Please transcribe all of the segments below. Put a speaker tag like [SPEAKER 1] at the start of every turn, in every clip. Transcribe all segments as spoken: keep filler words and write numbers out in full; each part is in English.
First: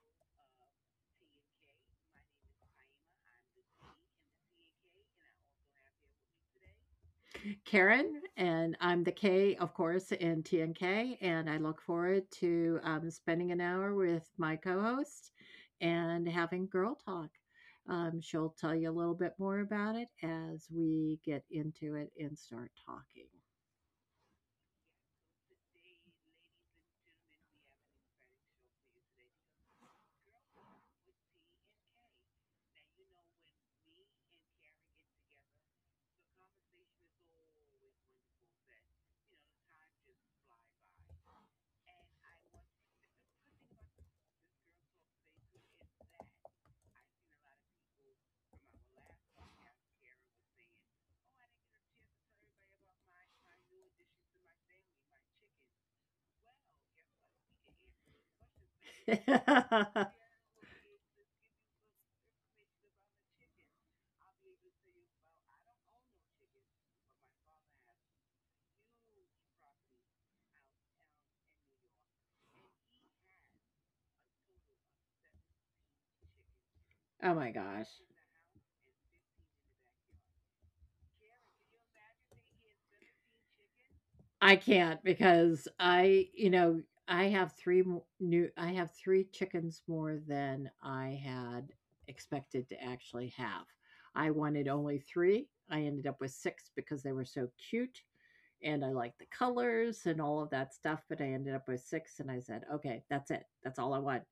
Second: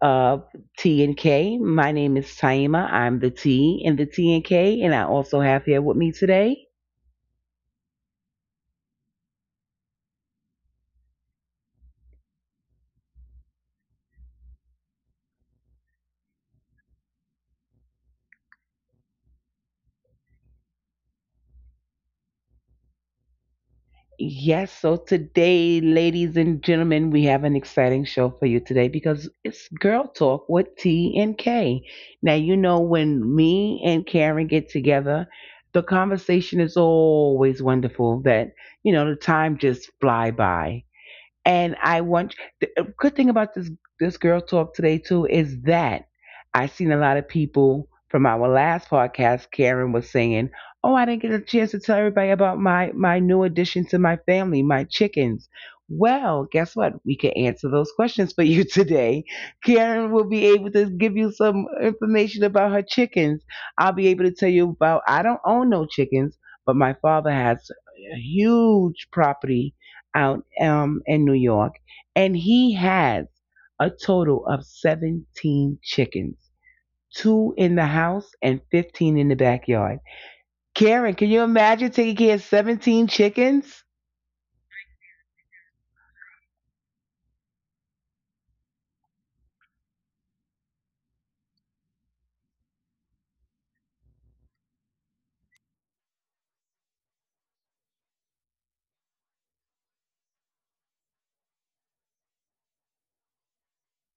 [SPEAKER 1] of T and K. My name is Taima. I'm the T in the T and K, and I also have here with me today.
[SPEAKER 2] Karen, and I'm the K, of course, in T N K. And I look forward to um, spending an hour with my co host and having Girl Talk. Um, she'll tell you a little bit more about it as we get into it and start talking.
[SPEAKER 1] Yes, so today, ladies and gentlemen, we have an exciting show for you today because it's Girl Talk with T and K. Now, you know, when me and Karen get together, the conversation is always wonderful that, you know, the time just fly by. And I want the a good thing about this this girl talk today too is that I seen a lot of people from our last podcast. Karen was saying, "Oh, I didn't get a chance to tell everybody about my my new addition to my family, my chickens." Well, guess what? We can answer those questions for you today. Karen will be able to give you some information about her chickens. I'll be able to tell you about I don't own no chickens, but my father has a huge property out um, in New York, and he has a total of seventeen chickens,
[SPEAKER 2] Oh my
[SPEAKER 1] two in
[SPEAKER 2] gosh.
[SPEAKER 1] the house and fifteen in the backyard. Karen, can you imagine taking care of seventeen chickens?
[SPEAKER 2] I can't because I, you know, I have three mo new I have three chickens more than I had expected to actually have. I wanted only three. I ended up with six because they were so cute, and I liked the colors and all of that stuff, but I ended up with six and I said, "Okay, that's it. That's all I want."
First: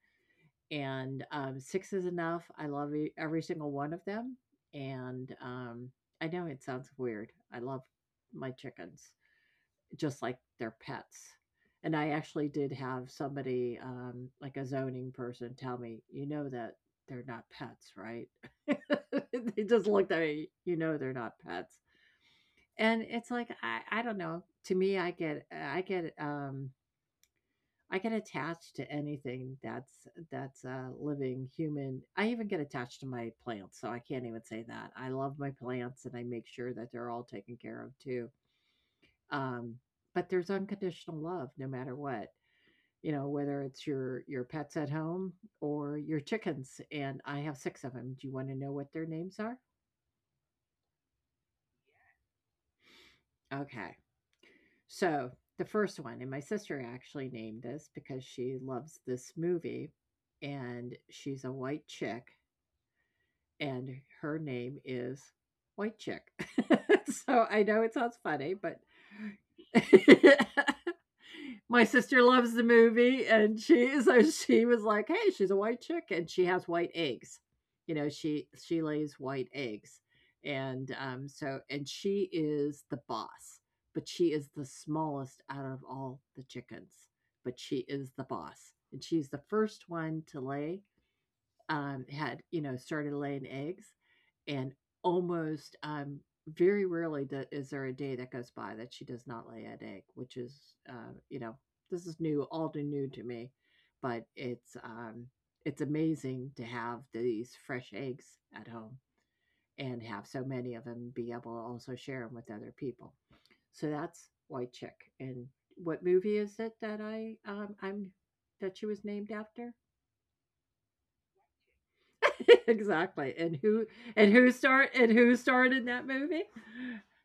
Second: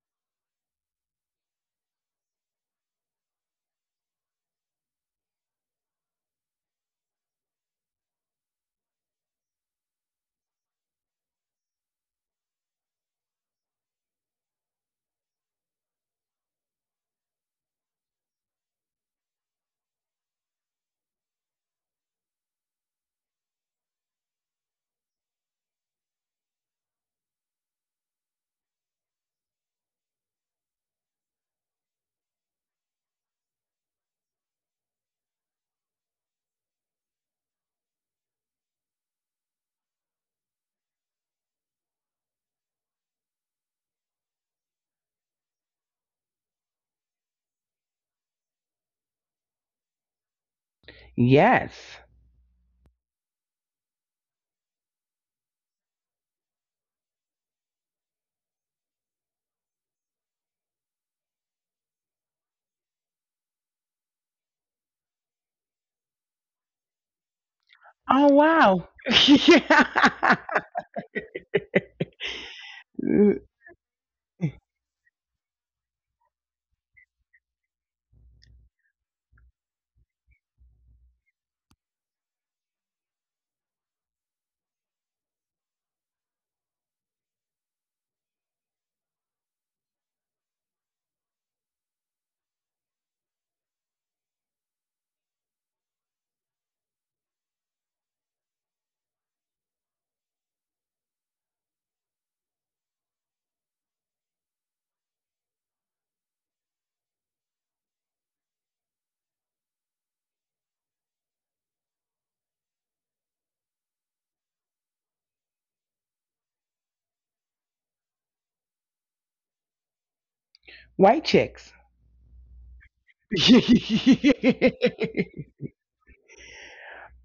[SPEAKER 2] And, um, six is enough. I love e every single one of them. And, um, I know it sounds weird. I love my chickens just like their pets. And I actually did have somebody, um, like a zoning person, tell me, you know that they're not pets, right? They just looked at me. You know they're not pets. And it's like I, I don't know. To me, I get I get um I get attached to anything that's that's a living human. I even get attached to my plants, so I can't even say that. I love my plants and I make sure that they're all taken care of too. Um, but there's unconditional love no matter what, you know, whether it's your your pets at home or your chickens. And I have six of them. Do you want to know what their names are?
[SPEAKER 1] Yes.
[SPEAKER 2] Okay. So the first one, and my sister actually named this because she loves this movie, and she's a white chick, and her name is White Chick. So I know it
[SPEAKER 1] Oh,
[SPEAKER 2] sounds funny,
[SPEAKER 1] wow.
[SPEAKER 2] but my sister loves the
[SPEAKER 1] Yeah.
[SPEAKER 2] movie, and she so she was like, "Hey, she's a white chick, and she has white eggs. You know, she she lays white eggs." And um, so and she is the boss, but she is the smallest out of all the chickens, but she is the boss, and she's the first one to lay, um, had, you know, started laying eggs. And almost, um, very rarely do, is there a day that goes by that she does not lay an egg, which is, uh, you know, this is new, all too new to me. But it's, um, it's amazing to have these fresh eggs at home and have so many of them, be able to also share them with other people. So that's White Chick. And what movie is it that I um I'm that she was named after?
[SPEAKER 1] White Chicks.
[SPEAKER 2] Exactly. And who and who start and who starred in that movie?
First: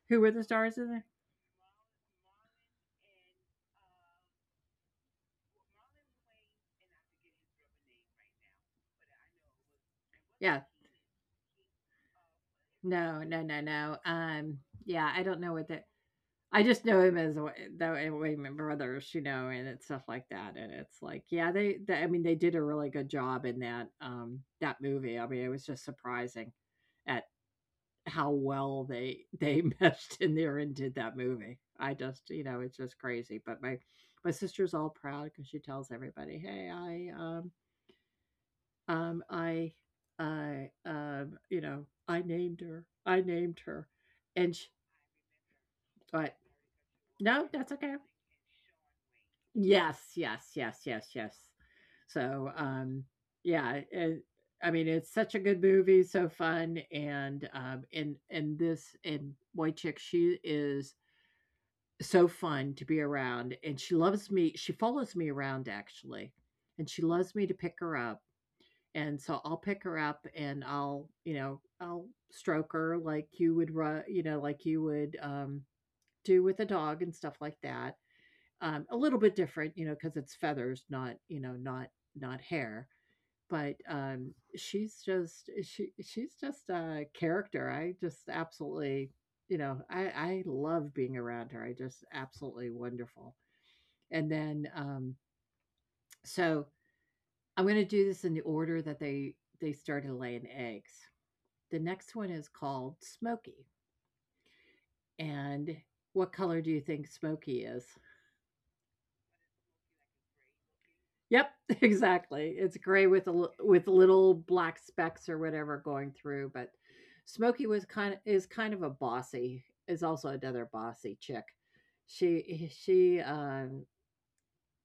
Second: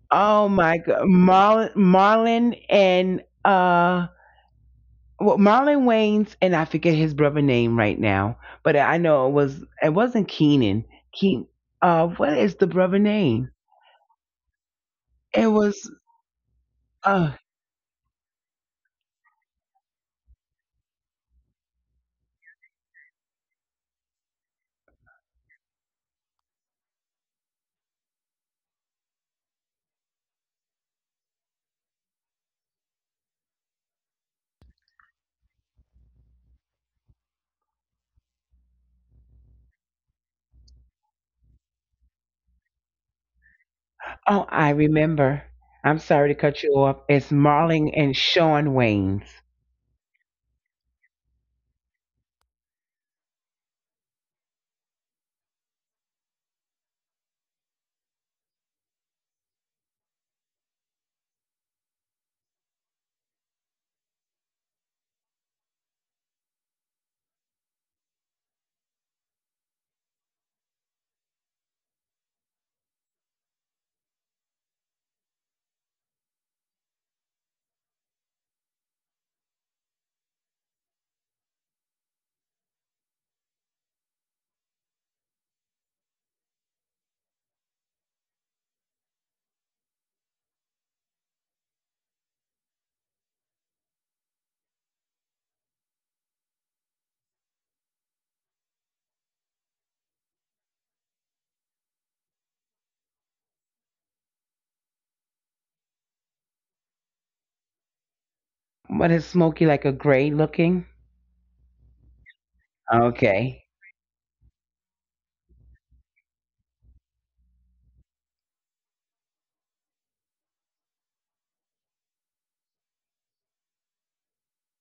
[SPEAKER 2] Who were the
[SPEAKER 1] Oh
[SPEAKER 2] stars
[SPEAKER 1] my
[SPEAKER 2] in there?
[SPEAKER 1] God, Mar- Marlin and uh well, Marlon Wayans, and I forget his brother name right now, but I know it was it wasn't
[SPEAKER 2] Yeah.
[SPEAKER 1] Keenan. Keen, uh, what is the brother
[SPEAKER 2] No, no,
[SPEAKER 1] name?
[SPEAKER 2] no, no. Um, yeah, I don't
[SPEAKER 1] It
[SPEAKER 2] know what that.
[SPEAKER 1] was,
[SPEAKER 2] I just know him as
[SPEAKER 1] uh
[SPEAKER 2] Wa- the Wa- Wayman Brothers, you know, and it's stuff like that. And it's like, yeah, they, they, I mean, they did a really good job in that um that movie. I mean, it was just surprising, how well they they meshed in there and did that movie. I just, you know, it's just crazy. But my my sister's all proud because she tells everybody, "Hey, I um um I I um you know I named her. I named her."
[SPEAKER 1] oh,
[SPEAKER 2] And she,
[SPEAKER 1] I remember. I'm sorry
[SPEAKER 2] but
[SPEAKER 1] to cut you off. It's
[SPEAKER 2] no, that's
[SPEAKER 1] Marlon
[SPEAKER 2] okay.
[SPEAKER 1] and Sean Wayans.
[SPEAKER 2] Yes, yes, yes, yes, yes. So um yeah, it, I mean it's such a good movie, so fun. And um and and this and Wojcik, she is so fun to be around, and she loves me, she follows me around, actually, and she loves me to pick her up, and so I'll pick her up, and I'll, you know, I'll stroke her like you would ru you know, like you would, um, do with a dog and stuff like that, um, a little bit different, you know, because it's feathers, not, you know, not not hair. But um, she's just she she's just a character. I just absolutely, you know, I I love being around her. I just absolutely wonderful. And then, um, so I'm going to do this in the order that they they started laying eggs. The next one is called Smokey. And what color do you think Smokey is?
[SPEAKER 1] What is Smokey, like a gray looking?
[SPEAKER 2] Yep, exactly. It's gray with a l
[SPEAKER 1] Okay.
[SPEAKER 2] with little black specks or whatever going through. But Smokey was kinda is kind of a bossy, is also another bossy chick. She she, um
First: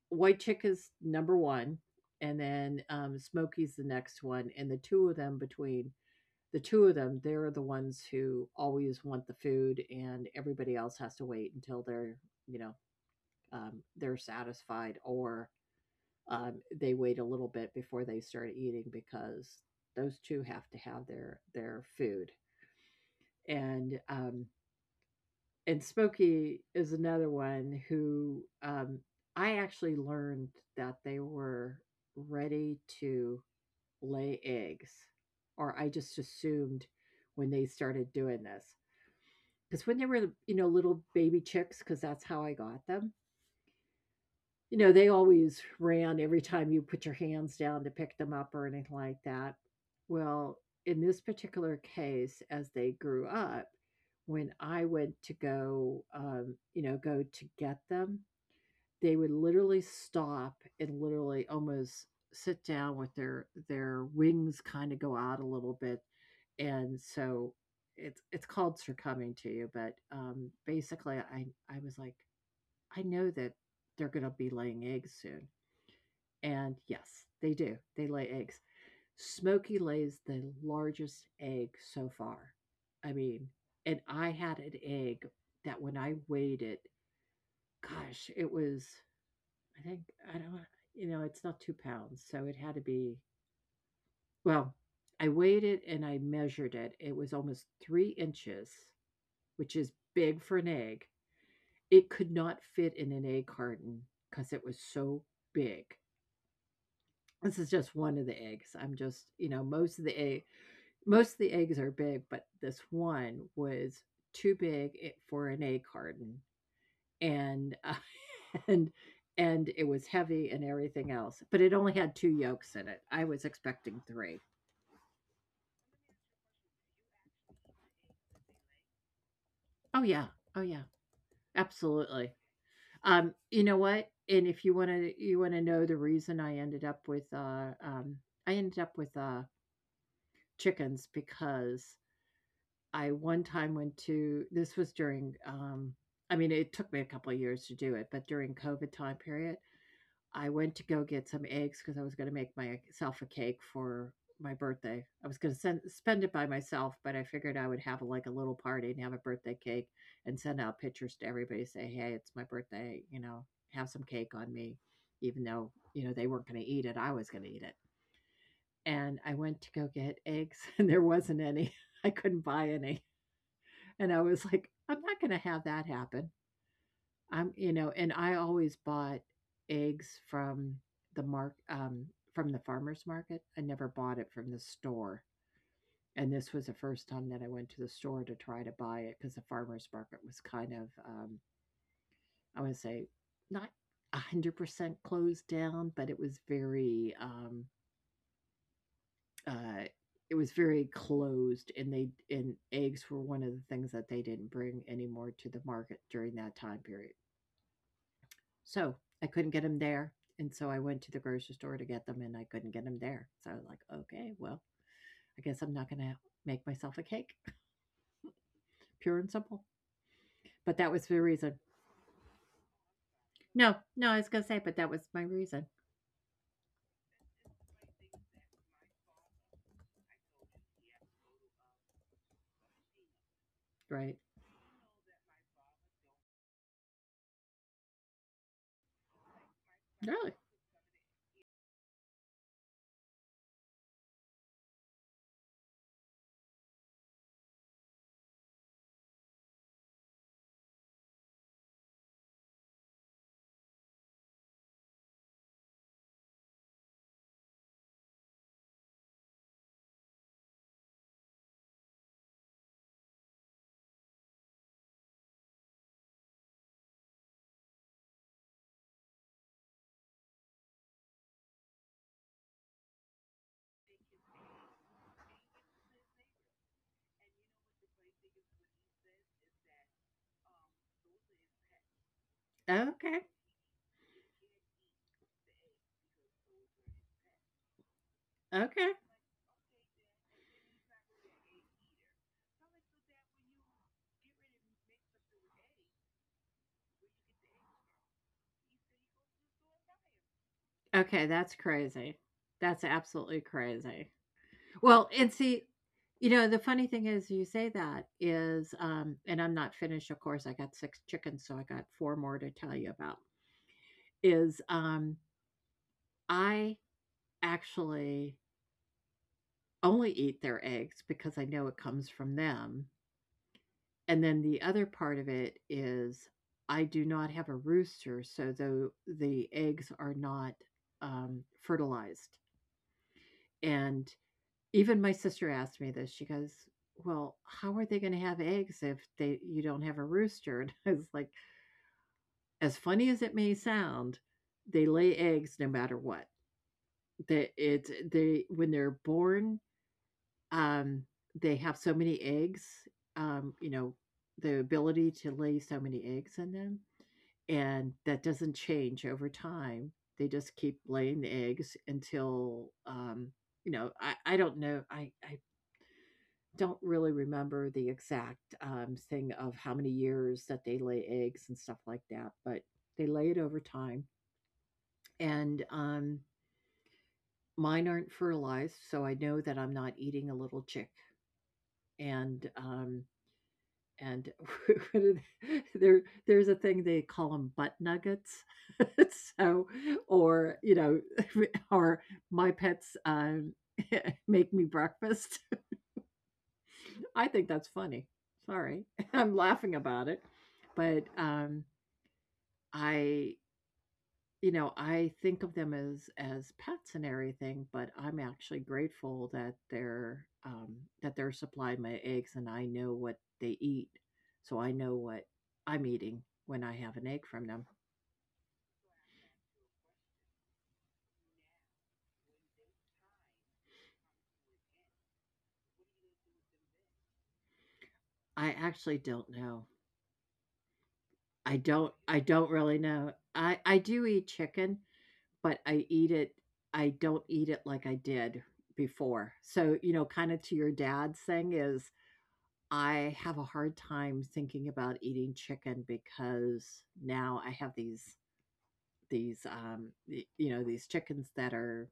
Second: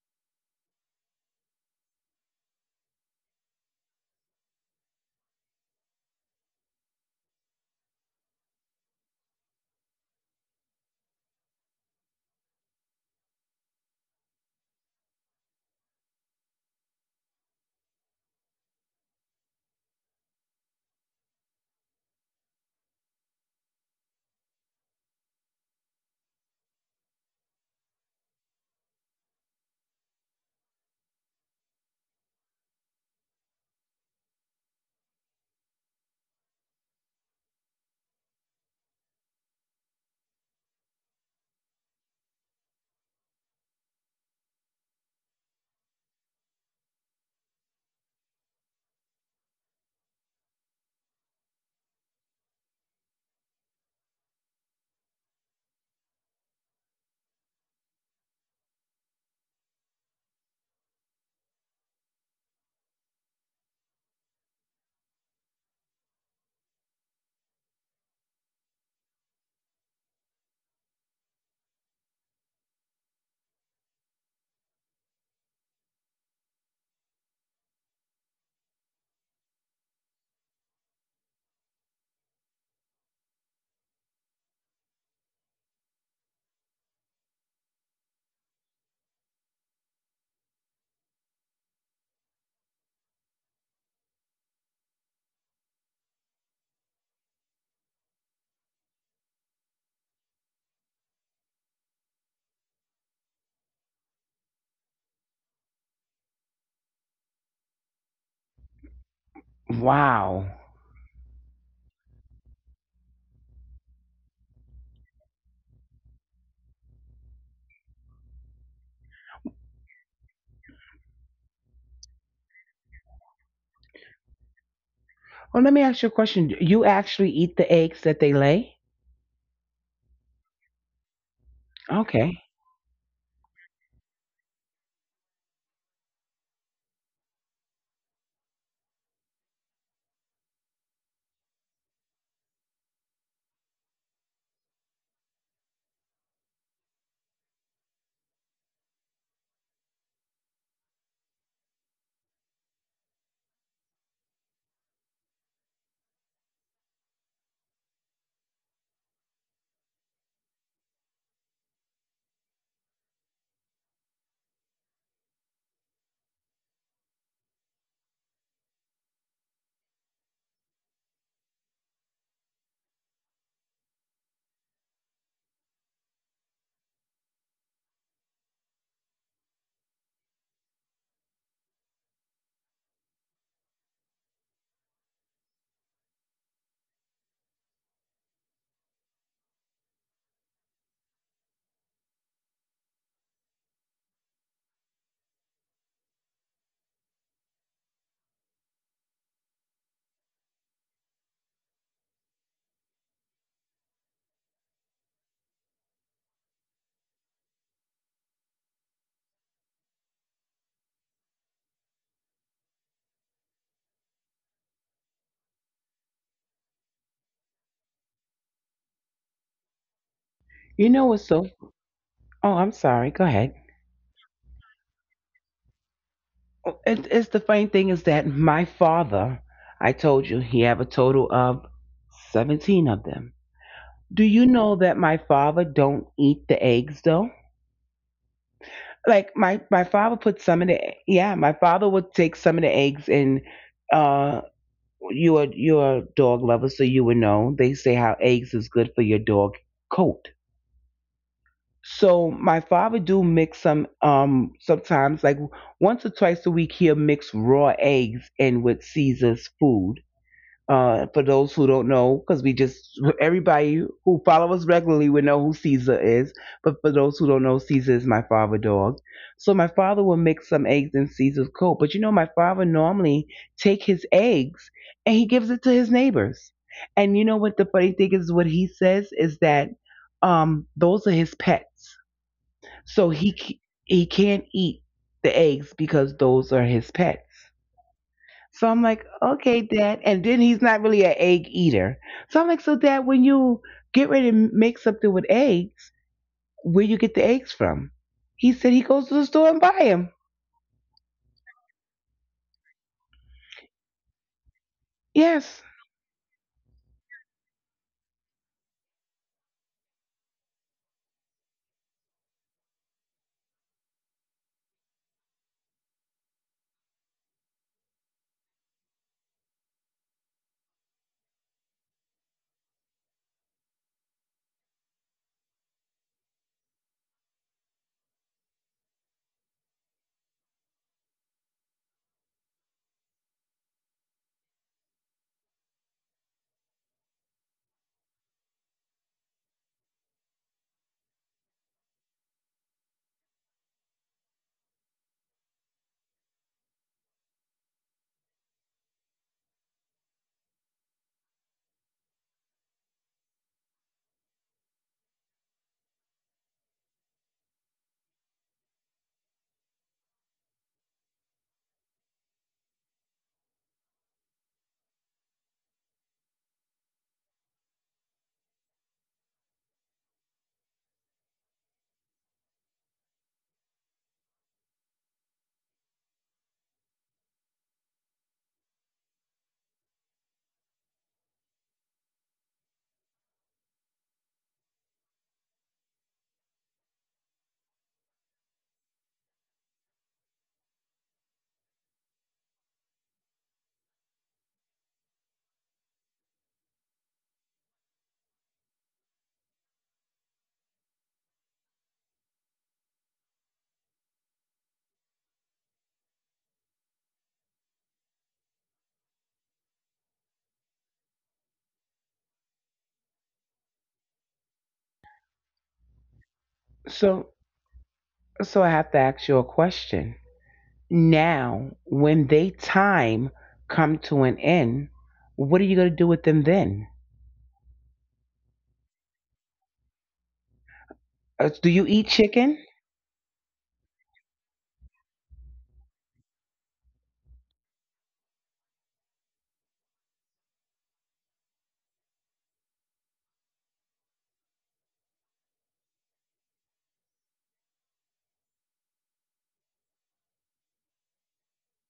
[SPEAKER 2] White Chick is number one, and then, um, Smokey's the next one. And the two of them, between the two of them, they're the ones who always want the food, and everybody else has to wait until they're, you know, um, they're satisfied, or um, they wait a little bit before they start eating because those two have to have their their food. And um, and Smokey is another one who, um, I actually learned that they were ready to lay eggs, or I just assumed when they started doing this, because when they were, you know, little baby chicks, because that's how I got them. You know, they always ran every time you put your hands down to pick them up or anything like that. Well, in this particular case, as they grew up, when I went to go, um, you know, go to get them, they would literally stop and literally almost sit down with their their wings kind of go out a little bit. And so it's it's called succumbing to you, but, um, basically, I I was like, I know that they're going to be laying eggs soon. And yes, they do. They lay eggs. Smokey lays the largest egg so far. I mean, and I had an egg that when I weighed it, gosh, it was, I think, I don't, you know, it's not two pounds. So it had to be, well, I weighed it and I measured it. It was almost three inches, which is big for an egg. It could not fit in an egg carton because it was so big. This is just one of the eggs. I'm just, you know, most of the egg,
[SPEAKER 1] Wow.
[SPEAKER 2] Most of the eggs are big, but this one was too big for an egg carton, and, uh, and and it was heavy and everything else, but it only had two yolks in it. I was expecting three.
[SPEAKER 1] Well, let me ask you a question. You actually eat the eggs that they lay?
[SPEAKER 2] Oh, yeah. Oh, yeah. Absolutely.
[SPEAKER 1] Okay.
[SPEAKER 2] Um, you know what? And if you wanna you wanna know the reason I ended up with, uh, um I ended up with, uh, chickens, because I one time went to, this was during, um, I mean, it took me a couple of years to do it, but during COVID time period, I went to go get some eggs because I was going to make myself a cake for my birthday. I was going to spend it by myself, but I figured I would have like a little party and have a birthday cake and send out pictures to everybody, say, "Hey, it's my birthday, you know, have some cake on me," even though, you know, they weren't going to eat it. I was going to eat it. And I went to go get eggs and there wasn't any. I couldn't buy any. And I was like, "I'm not gonna have that happen." I'm you know, and I always bought eggs from the mark um, from the farmer's market. I never bought it from the store. And this was the first time that I went to the store to try to buy it because the farmer's market was kind of, um, I want to say, not one hundred percent closed down, but it was very, um, uh, it was very closed, and they and eggs were one of the things that they didn't bring anymore to the market during that time period. So I couldn't get them there. And so I went to the grocery store to get them and I couldn't get them there. So I was like, okay, well, I guess I'm not going to make myself a cake, pure and simple. But that
[SPEAKER 1] You
[SPEAKER 2] was
[SPEAKER 1] know
[SPEAKER 2] the
[SPEAKER 1] what's so?
[SPEAKER 2] reason.
[SPEAKER 1] Oh, I'm sorry. Go ahead.
[SPEAKER 2] No, no, I was going to say, but that was my reason.
[SPEAKER 1] It, it's the funny thing is that my father, I told you, he have a total of seventeen of them.
[SPEAKER 2] Right.
[SPEAKER 1] Do you know that my father don't eat the eggs though? Like my my father
[SPEAKER 2] Really?
[SPEAKER 1] put some of the. Yeah, my father would take some of the eggs, and uh you are you're a dog lover, so you would know. They say how eggs is good for your dog coat. So my father do mix some, um sometimes like once or twice a week he'll mix raw eggs in with Caesar's food. Uh, for those who don't know, because we just everybody who follow us regularly would know who Caesar is. But for those who don't know, Caesar is my father dog. So my father will mix some eggs in Caesar's coat. But you know, my father normally take his eggs and he gives it to his neighbors. And you know what the funny thing is? What he says is that um, those are his pets. So
[SPEAKER 2] Okay.
[SPEAKER 1] he c- he can't eat the eggs because those are his pets. So I'm
[SPEAKER 2] Okay.
[SPEAKER 1] like, okay, Dad. And then he's not really an egg eater. So I'm like, so Dad, when you get ready to make something with eggs, where you get the eggs from? He said he goes to the store and buy them.
[SPEAKER 2] Okay. That's crazy. That's absolutely crazy. Well, and
[SPEAKER 1] Yes.
[SPEAKER 2] see, you know, the funny thing is you say that is, um, and I'm not finished, of course, I got six chickens, so I got four more to tell you about, is, um, I actually only eat their eggs because I know it comes from them, and then the other part of it is I do not have a rooster, so the the eggs are not, um, fertilized, and even my sister asked me this. She goes, "Well, how are they gonna have eggs if they you don't have a rooster?" And I was like, "As funny as it may sound, they lay eggs no matter what. They it's they when they're born, um, they have so many eggs, um, you know, the ability to lay so many eggs in them, and that doesn't change over time. They just keep laying the eggs until, um, you know, I I don't know, I I don't really remember the exact um, thing of how many years that they lay eggs and stuff like that, but they lay it over time. And um, mine aren't fertilized, so I know that I'm not eating a little chick. And um, and there there's a thing they call them butt nuggets, so or you know, or my pets um, make me breakfast. I think that's funny. Sorry. I'm laughing about it. But um I you know, I think of them as as pets and everything, but I'm actually grateful that they're um that they're supplying my eggs and I know what they eat. So I know what I'm eating when I have an egg
[SPEAKER 1] So,
[SPEAKER 2] from them.
[SPEAKER 1] so I have to ask you a question. Now, when they time come to an end, what are you gonna do with them then?
[SPEAKER 2] I actually don't know.
[SPEAKER 1] Uh,
[SPEAKER 2] I
[SPEAKER 1] do you
[SPEAKER 2] don't
[SPEAKER 1] eat
[SPEAKER 2] I don't
[SPEAKER 1] chicken?
[SPEAKER 2] really know. I I do eat chicken. But I eat it I don't eat it like I did before. So, you know, kinda to your dad's thing is I have a hard time thinking about eating chicken because now I have these these, um, you know, these chickens that are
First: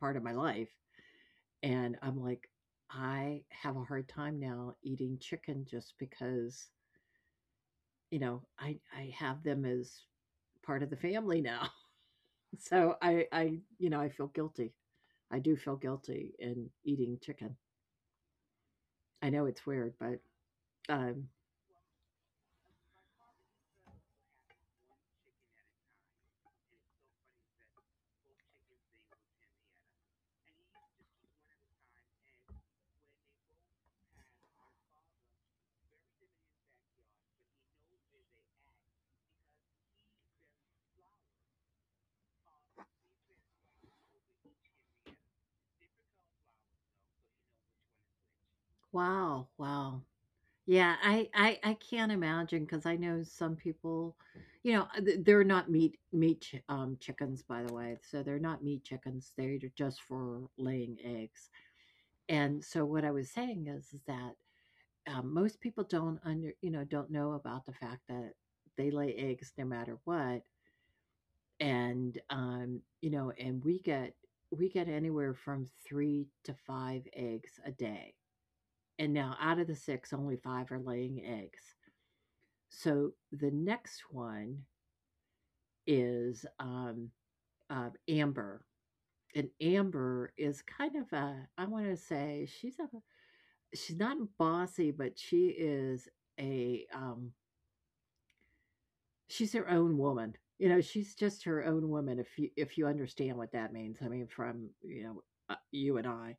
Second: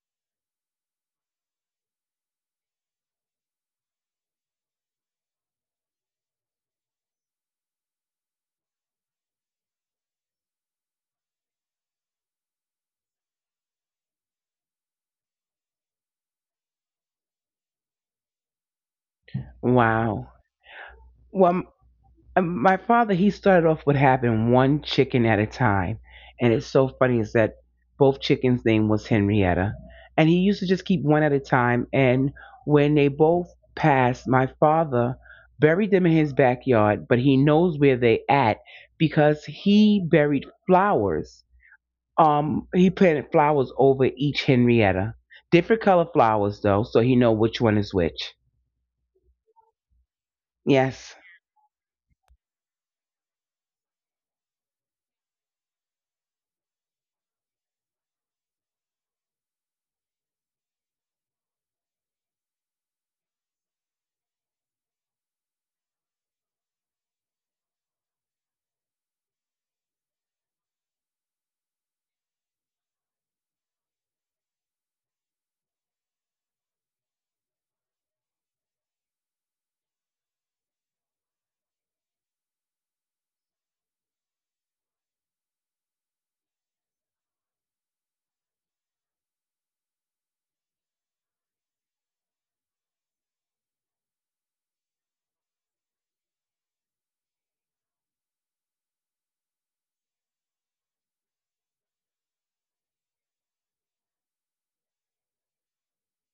[SPEAKER 2] part of my life, and I'm like, I have a hard time now eating chicken just because, you know, I I have them as part of the family now. So I I you know, I feel guilty. I do feel guilty in eating chicken. I know it's weird, but
[SPEAKER 1] Wow.
[SPEAKER 2] um,
[SPEAKER 1] Well. Um, my father, he started off with having one chicken at a time. And it's so funny is that both chickens name was Henrietta. And he used to just keep one at a time. And when they both passed, my father buried them in his backyard, but he knows where they at because he buried flowers. Um he planted flowers over each Henrietta, different color flowers though, so he know which one is which.
[SPEAKER 2] wow, wow. Yeah,
[SPEAKER 1] Yes,
[SPEAKER 2] I I I can't imagine because I know some people, you know, uh, th- they're not meat meat chi- um chickens by the way. So they're not meat chickens. They're just for laying eggs. And so what I was saying is, is that um, most people don't under, you know, don't know about the fact that they lay eggs no matter what. and um, you know, and we get we get anywhere from three to five eggs a day. And now out of the six, only five are laying eggs. So the next one is um, uh, Amber, and Amber is kind of a, I want to say she's a, she's not bossy, but she is a, um, she's her own woman. You know, she's just her own woman, if you if you understand what that means. I mean, from, you know, uh, you and I,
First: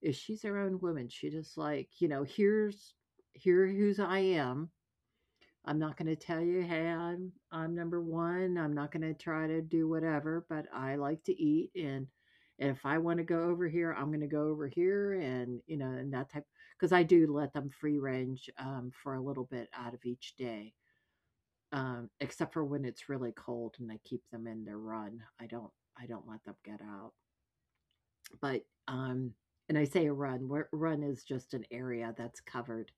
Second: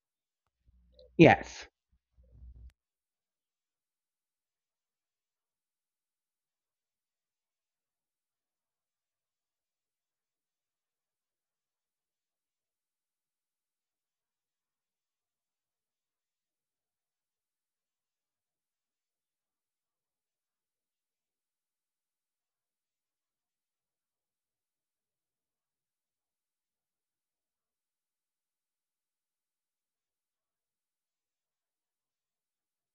[SPEAKER 2] is she's her own woman. She just
[SPEAKER 1] yes.
[SPEAKER 2] like, you know, here's here who's I am. I'm not gonna tell you, hey, I'm I'm number one. I'm not gonna try to do whatever, but I like to eat, and and if I want to go over here, I'm going to go over here, and, you know, and that type, because I do let them free range um, for a little bit out of each day, um, except for when it's really cold and I keep them in their run. I don't I don't let them get out. But um and I say a run, where run is just an area that's covered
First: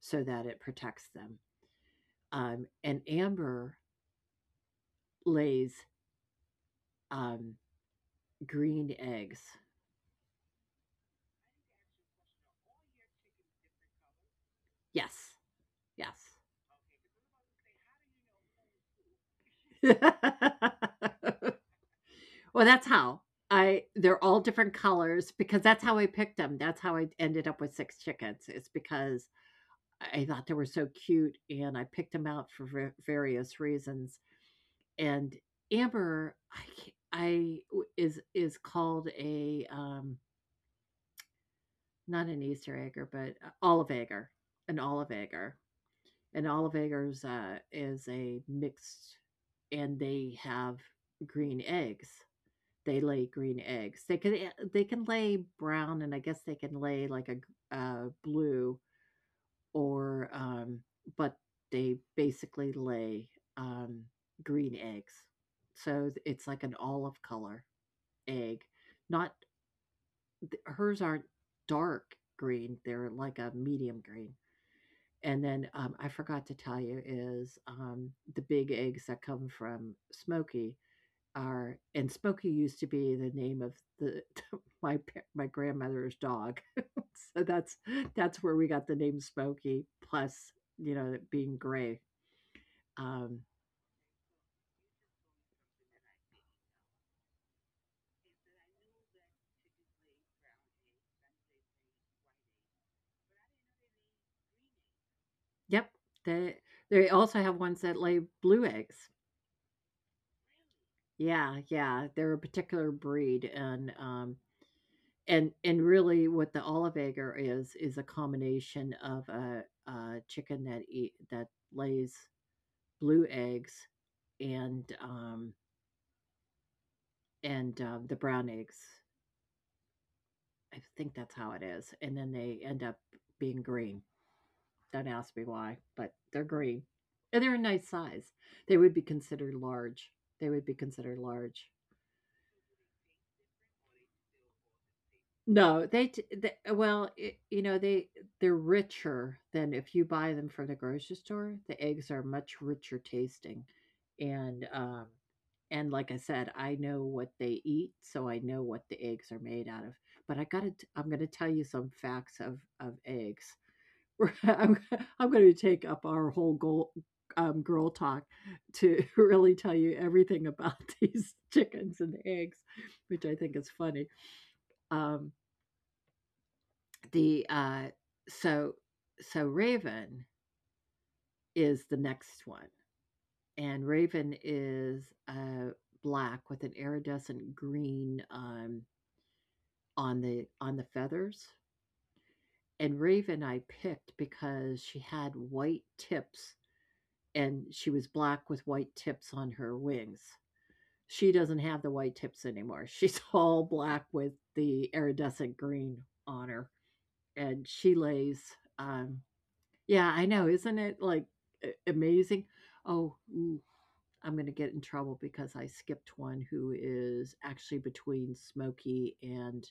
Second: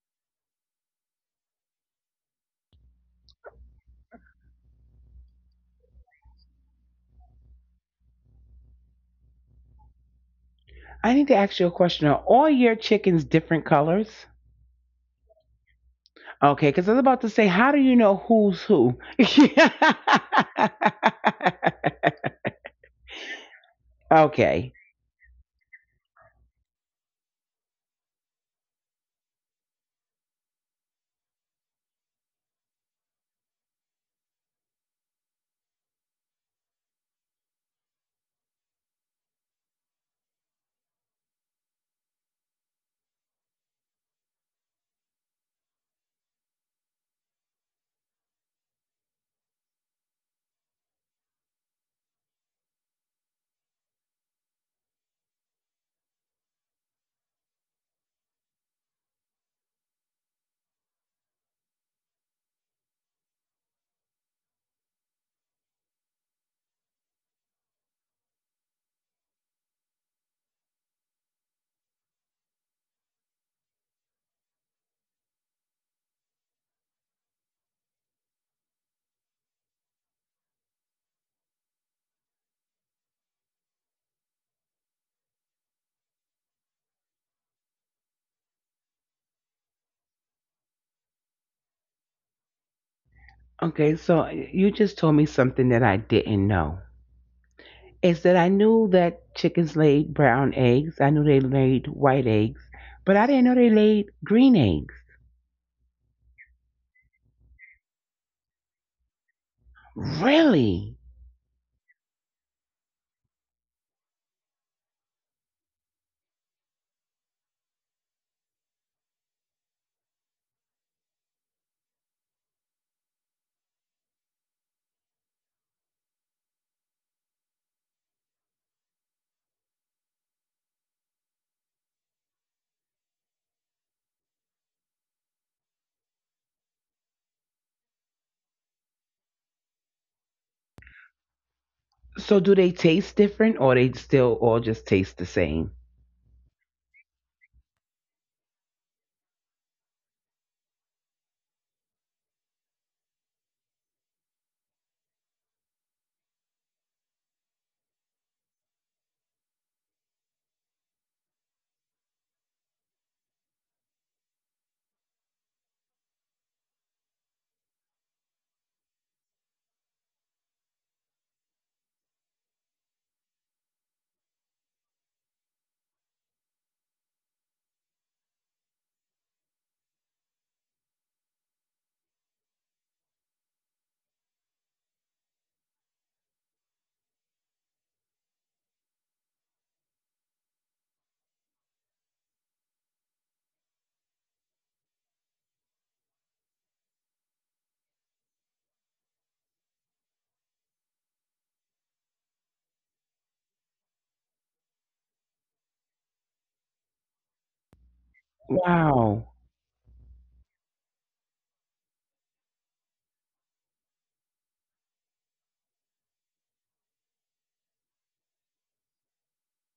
[SPEAKER 2] so that it protects them. Um and Amber lays, um green eggs.
[SPEAKER 1] I need to ask you a question. Are all your chickens different colors?
[SPEAKER 2] Yes. Yes.
[SPEAKER 1] Okay, because I was about to say, how do you know who's who?
[SPEAKER 2] Well, that's how. I they're all different
[SPEAKER 1] Okay.
[SPEAKER 2] colors because that's how I picked them. That's how I ended up with six chickens. It's because I thought they were so cute, and I picked them out for va various reasons, and Amber, I ca is is called a, um, not an Easter egger, but a olive egger, an olive egger. An olive egger's, uh, is a mixed, and they have green eggs. They lay green eggs. They can, eh they can lay brown, and I guess they can lay like a, uh, blue, or um, but they basically lay, um, green eggs. So it's like an olive color egg. Not hers aren't dark green; they're like a medium green. And then um, I forgot to tell you is um, the big eggs that come from Smoky are, and Spooky used to be the name of the my my grandmother's dog. So that's that's where we got the name Spooky, plus, you know, it being gray. Um
[SPEAKER 1] Okay, so you just told me something that I didn't know. Is that I knew that chickens laid brown eggs, I knew they laid white eggs, but I didn't know they laid green eggs.
[SPEAKER 2] yep, they they also have ones that lay blue eggs.
[SPEAKER 1] Really?
[SPEAKER 2] Yeah, yeah, they're a particular breed, and um and and really what the Olive Egger is is a combination of a, a chicken that eat that lays blue eggs, and um and uh, the brown eggs. I think that's how it is. And then they end up being green. Don't ask me why, but they're green. And they're a nice size. They would be considered large. They would be considered large.
[SPEAKER 1] So do they taste different or they still all just taste the same?
[SPEAKER 2] No, they t the well, it you know, they they're richer than if you buy them from the grocery store. The eggs are much richer tasting, and, um and like I said, I know what they eat, so I know what the eggs are made out of. But I gotta t I'm gonna tell you some facts of of eggs. We're- I'm I'm gonna take up our whole goal, um, girl talk, to really tell you everything about these chickens and eggs, which I think is funny. Um the, uh so so Raven is the next one, and Raven is, uh, black with an iridescent green, um, on the on the feathers, and Raven I picked because she had white tips, and she was black with white tips on her wings. She doesn't have the white tips anymore. She's all black with the iridescent green on her, and she lays, um
[SPEAKER 1] Wow.
[SPEAKER 2] yeah, I know, isn't it like, a amazing? Oh, ooh, I'm gonna get in trouble because I skipped one who is actually between Smokey and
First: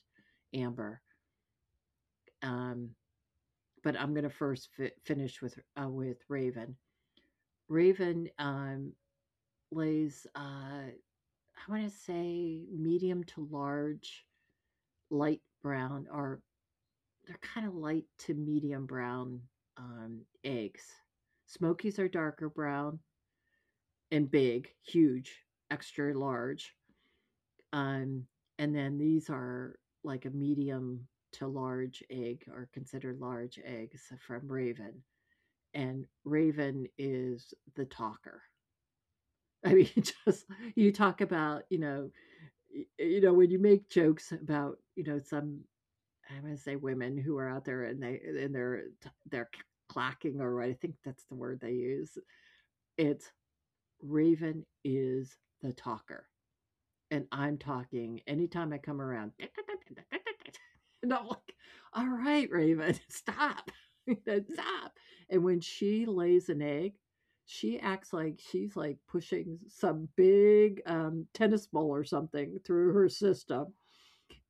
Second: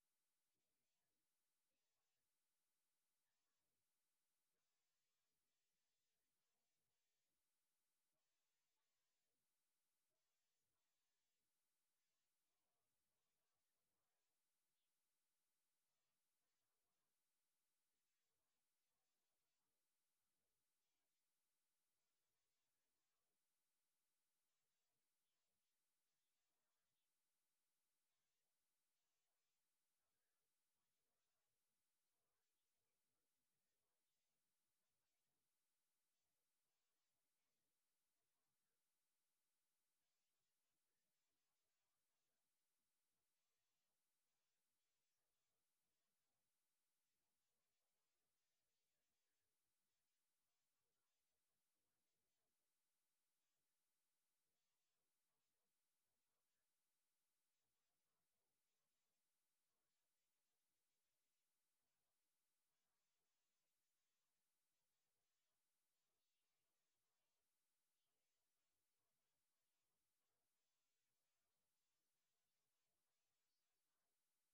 [SPEAKER 2] Amber, um, but I'm gonna first fi finish with, uh, with Raven. Raven, um, lays, uh, I wanna say medium to large, light brown, or they're kinda light to medium brown, um, eggs. Smokies are darker brown, and big, huge, extra large. Um, and then these are like a medium to large egg, are considered large eggs from Raven. And Raven is the talker. I mean, just you talk about, you know, you know, when you make jokes about, you know, some, I'm gonna say women who are out there, and they and they're they're clacking, or I think that's the word they use. It's Raven is the talker. And I'm talking anytime I come around, and I'm like, all right, Raven, stop. You know, stop. And when she lays an egg, she acts like she's like pushing some big, um, tennis ball or something through her system.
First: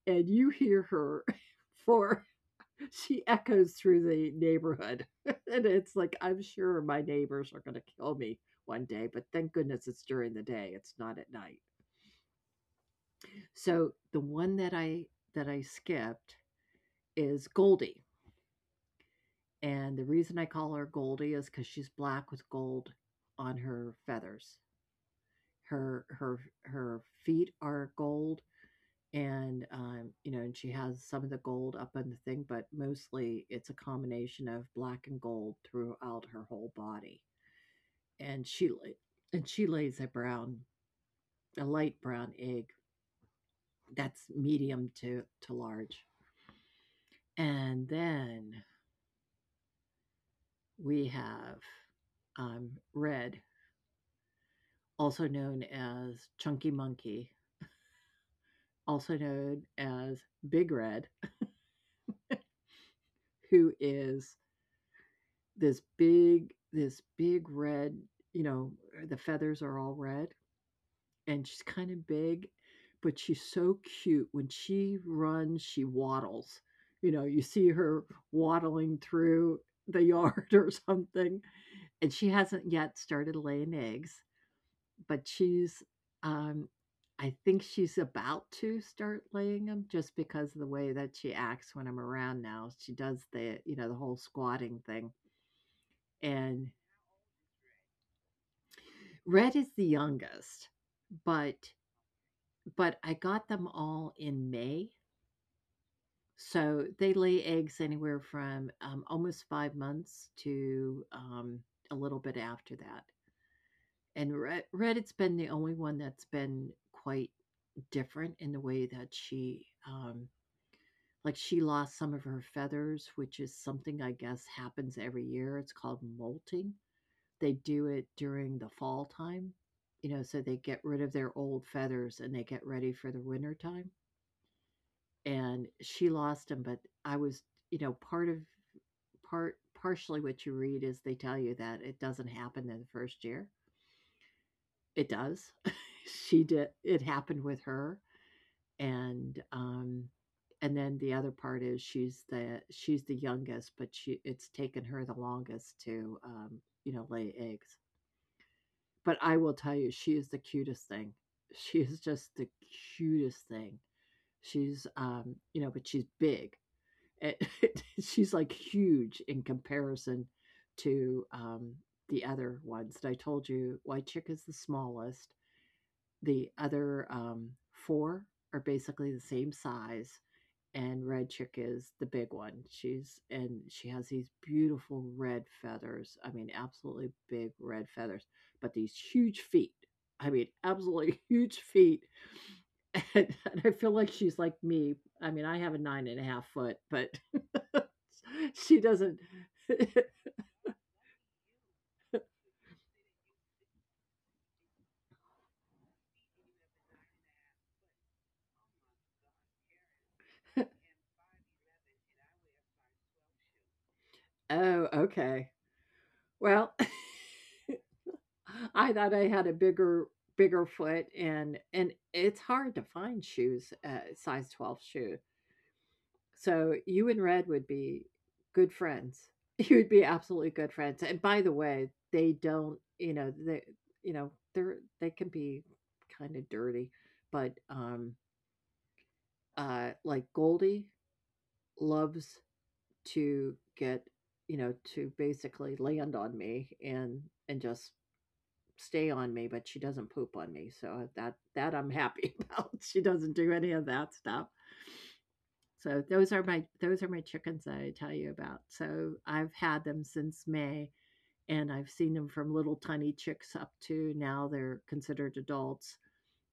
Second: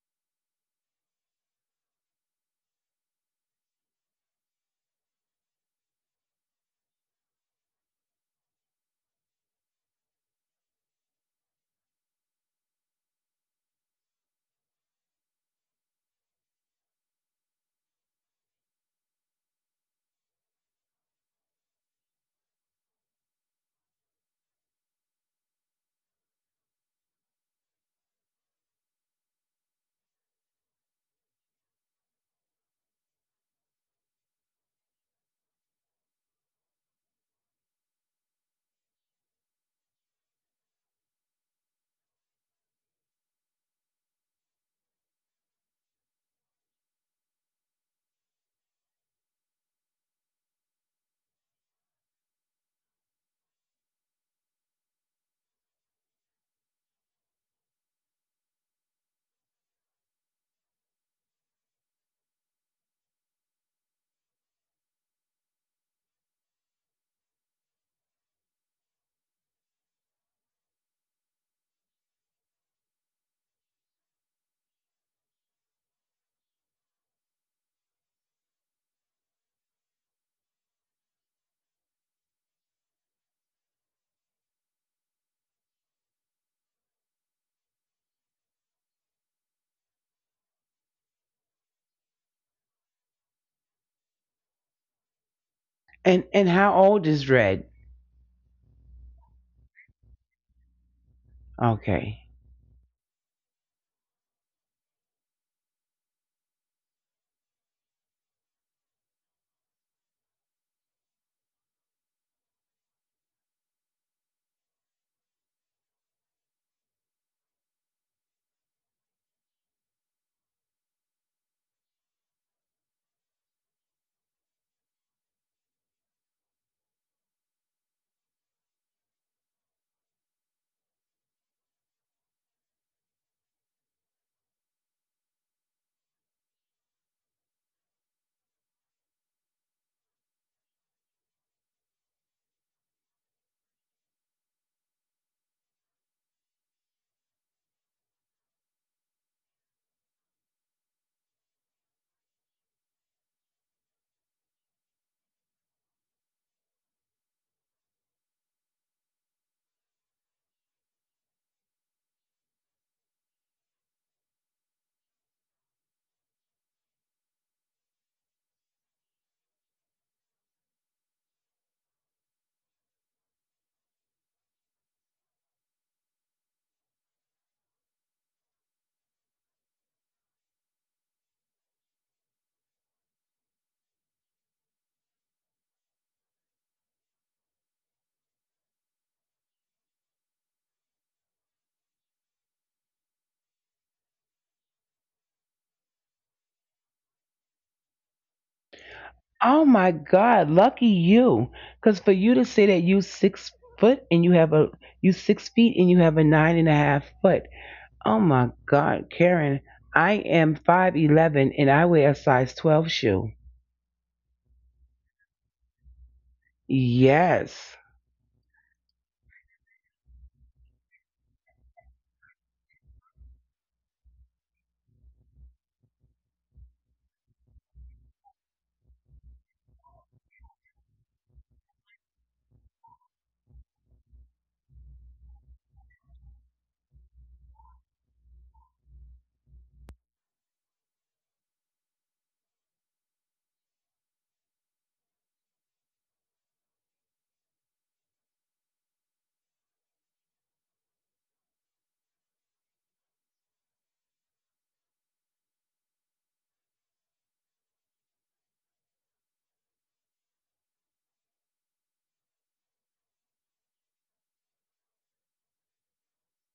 [SPEAKER 2] And you hear her for she echoes through the neighborhood. And it's like, I'm sure my neighbors are going to kill me one day, but thank goodness it's during the day, it's not at night. So the one that I that I skipped is Goldie, and the reason I call her Goldie is because she's black with gold on her feathers. Her her her feet are gold, and, um, you know, and she has some of the gold up on the thing, but mostly it's a combination of black and gold throughout her whole body. And she and she lays a brown a light brown egg that's medium to to large. And then we have, um, Red, also known as Chunky Monkey, also known as Big Red, who is this big, this big red, you know, uh, the feathers are all red, and she's kind of big, but she's so cute. When she runs, she waddles. You know, you see her waddling through the yard or something, and she hasn't yet started laying eggs. But she's, um I think she's about to start laying them, just because of the way that she acts when I'm around now. She does the, you know, the whole squatting thing.
[SPEAKER 1] And and
[SPEAKER 2] And
[SPEAKER 1] how old is Red?
[SPEAKER 2] Red is the youngest, but
[SPEAKER 1] Okay.
[SPEAKER 2] but I got them all in May. So they lay eggs anywhere from, um, almost five months to, um, a little bit after that. And Red Red it has been the only one that's been quite different in the way that she, um like, she lost some of her feathers, which is something I guess happens every year, it's called molting. They do it during the fall time, you know, so they get rid of their old feathers and they get ready for the winter time, and she lost them, but I was, you know, part of part partially what you read is they tell you that it doesn't happen in the first year. It does. She did it happened with her, and um and then the other part is she's the she's the youngest but she it's taken her the longest to um you know lay eggs. But I will tell you, she is the cutest thing. She is just the cutest thing. She's um you know but she's big. It- it, she's like huge in comparison to um the other ones that I told you. White chick is the smallest, the other um four are basically the same size. And Red chick is the big one. She's and she has these beautiful red feathers. I mean absolutely big red feathers, but these huge feet. I mean absolutely huge feet. And, and I feel like she's like me. I mean, I have a nine and a half foot, but she doesn't.
[SPEAKER 1] Oh my God, lucky you. Because for you to say that you six foot and you have a, you six feet and you have a nine and a half foot. Oh my God, Karen, I am five eleven and I wear a size twelve shoe.
[SPEAKER 2] Oh, okay. Well,
[SPEAKER 1] Yes.
[SPEAKER 2] I thought I had a bigger bigger foot, and and it's hard to find shoes, uh, size twelve shoes. So you and Red would be good friends. You'd be absolutely good friends. And by the way, they don't, you know, they, you know, they're they can be kind of dirty, but um, uh, like Goldie loves to get, you know, to basically land on me and and just stay on me, but she doesn't poop on me. So uh, that that I'm happy about. She doesn't do any of that stuff. So those are my those are my chickens that I tell you about. So I've had them since May, and I've seen them from little tiny chicks up to now. They're considered adults.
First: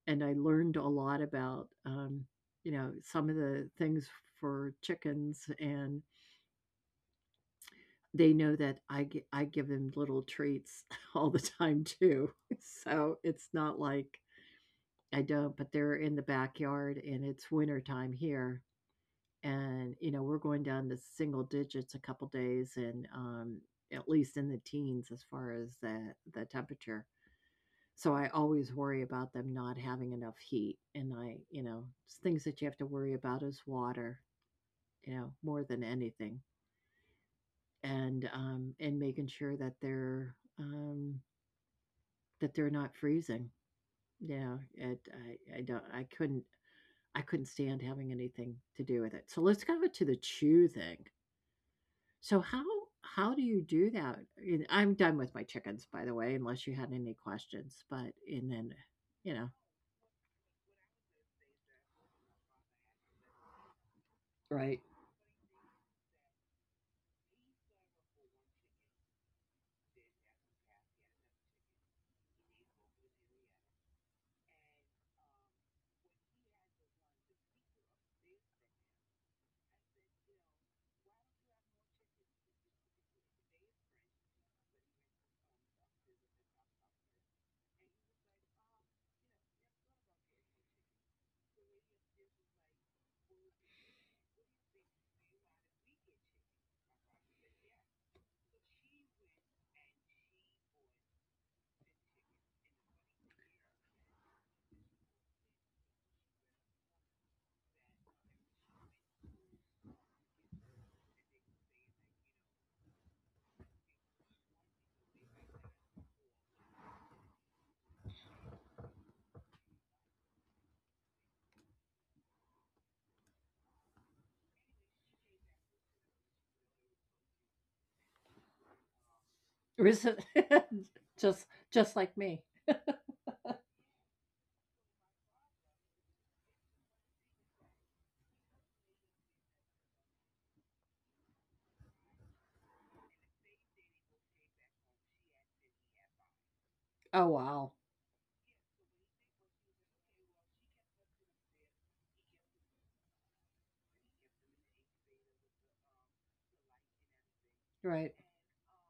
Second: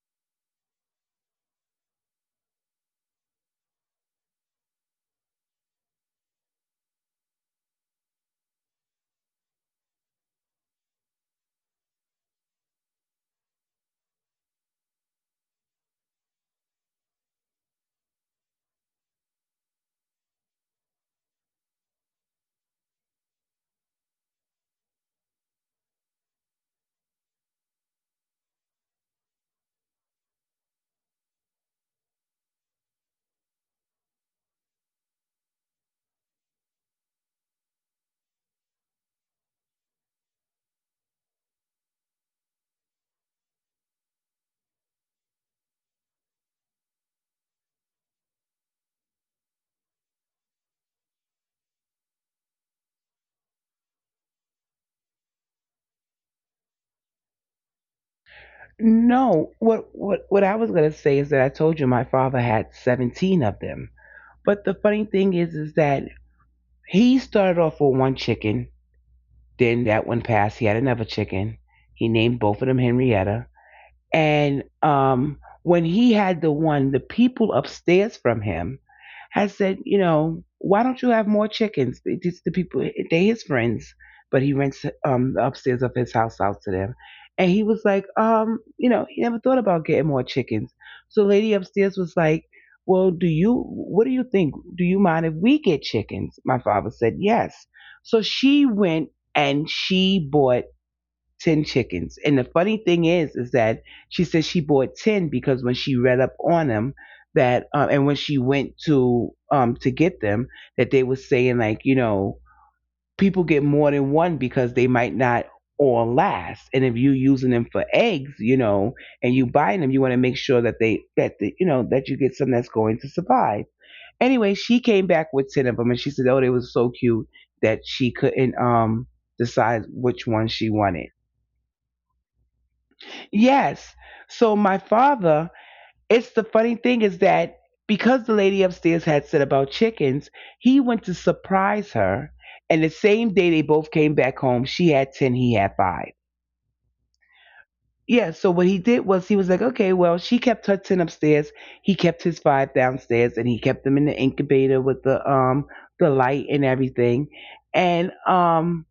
[SPEAKER 2] And I learned a lot about, um, you know, some of the things for chickens, and they know that I gi- I give them little treats all the time too. So it's not like I don't, but they're in the backyard, and it's winter time here. And, you know, we're going down to single digits a couple days, and um, at least in the teens as far as the, the temperature. So I always worry about them not having enough heat. And I, you know, s- things that you have to worry about is water, you know, more than anything. And um and making sure that they're um that they're not freezing. Yeah, it I, I don't, I couldn't I couldn't stand having anything to do with it. So let's go to the chew thing. So how how do you do that? And I'm done with my chickens, by the way, unless you had any questions, but and then, you
[SPEAKER 1] No,
[SPEAKER 2] know,
[SPEAKER 1] what what what I was gonna say is that I told you my father had seventeen of them. But the
[SPEAKER 2] Right.
[SPEAKER 1] funny thing is is that he started off with one chicken, then that one passed, he had another chicken. He named both of them Henrietta. And um, when he had the one, the people upstairs from him had said, you know, why don't you have more chickens? It's the people, they his friends, but he rents um, the upstairs of his house out to them. And he was like, um, you know, he never thought about getting more chickens. So the lady upstairs was like, well, do you, what do you think? Do you mind if we get chickens? My father said, yes. So she went and she bought ten chickens. And the funny thing is, is that she says she bought ten because when she read up on them, that, uh, and when she went to, um, to get them, that they were saying like, you know, people get more than one because they might not all last. And if you using them for eggs, you know, and you buying them, you want to make sure that they, that the, you know, that you get some that's going to survive. Anyway, she came back with ten of them and she said, oh, they was so cute that she couldn't, um, decide
[SPEAKER 2] or is
[SPEAKER 1] which
[SPEAKER 2] it
[SPEAKER 1] one she wanted.
[SPEAKER 2] just just like me?
[SPEAKER 1] Yes. So my father, it's the funny thing is that because the lady upstairs had said about chickens, he went to surprise her. And the same day they both came back home, she had ten, he had five.
[SPEAKER 2] Oh wow,
[SPEAKER 1] Yeah, so what he did was he was like, okay, well, she kept her ten upstairs, he kept his five downstairs, and he kept them in the incubator with the um the light and everything. And
[SPEAKER 2] right.
[SPEAKER 1] um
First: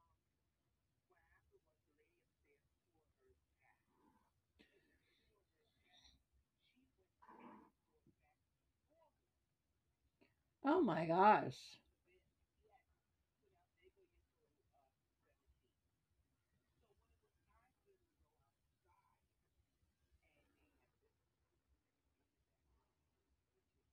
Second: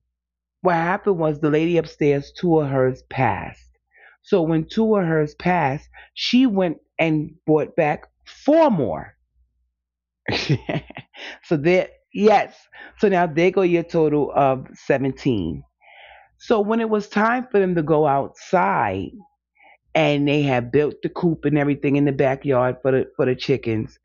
[SPEAKER 1] what happened was the lady upstairs, two of hers passed. So when two of hers passed, she went and brought back four more.
[SPEAKER 2] Oh my
[SPEAKER 1] So
[SPEAKER 2] gosh,
[SPEAKER 1] there, yes. So now they go your total of seventeen. So when it was time for them to go outside and they had built the coop and everything in the backyard for the, for the chickens,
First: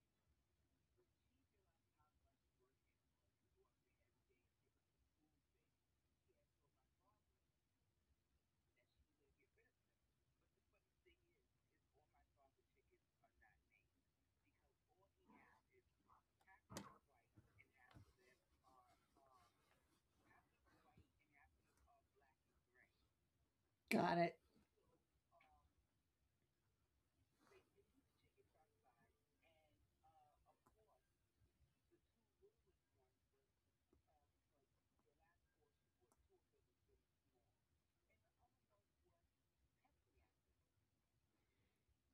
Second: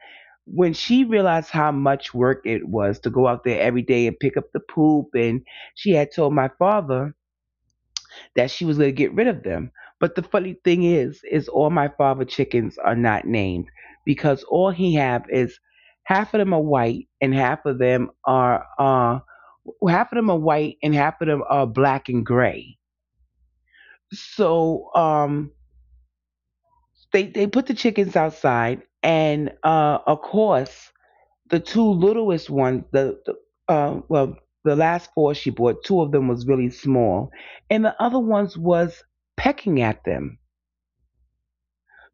[SPEAKER 1] when she realized how much work it was to go out there every day and pick up the poop, and she had told my father that she was going to get rid of them. But the funny thing is, is all my father chickens are not named because all he have is half of them are white and half of them are uh half of them are white and half of them are black and gray.
[SPEAKER 2] got it.
[SPEAKER 1] So um they they put the chickens outside, and uh of course the two littlest ones the, the uh well the last four she bought, two of them was really small and the other ones was pecking at them.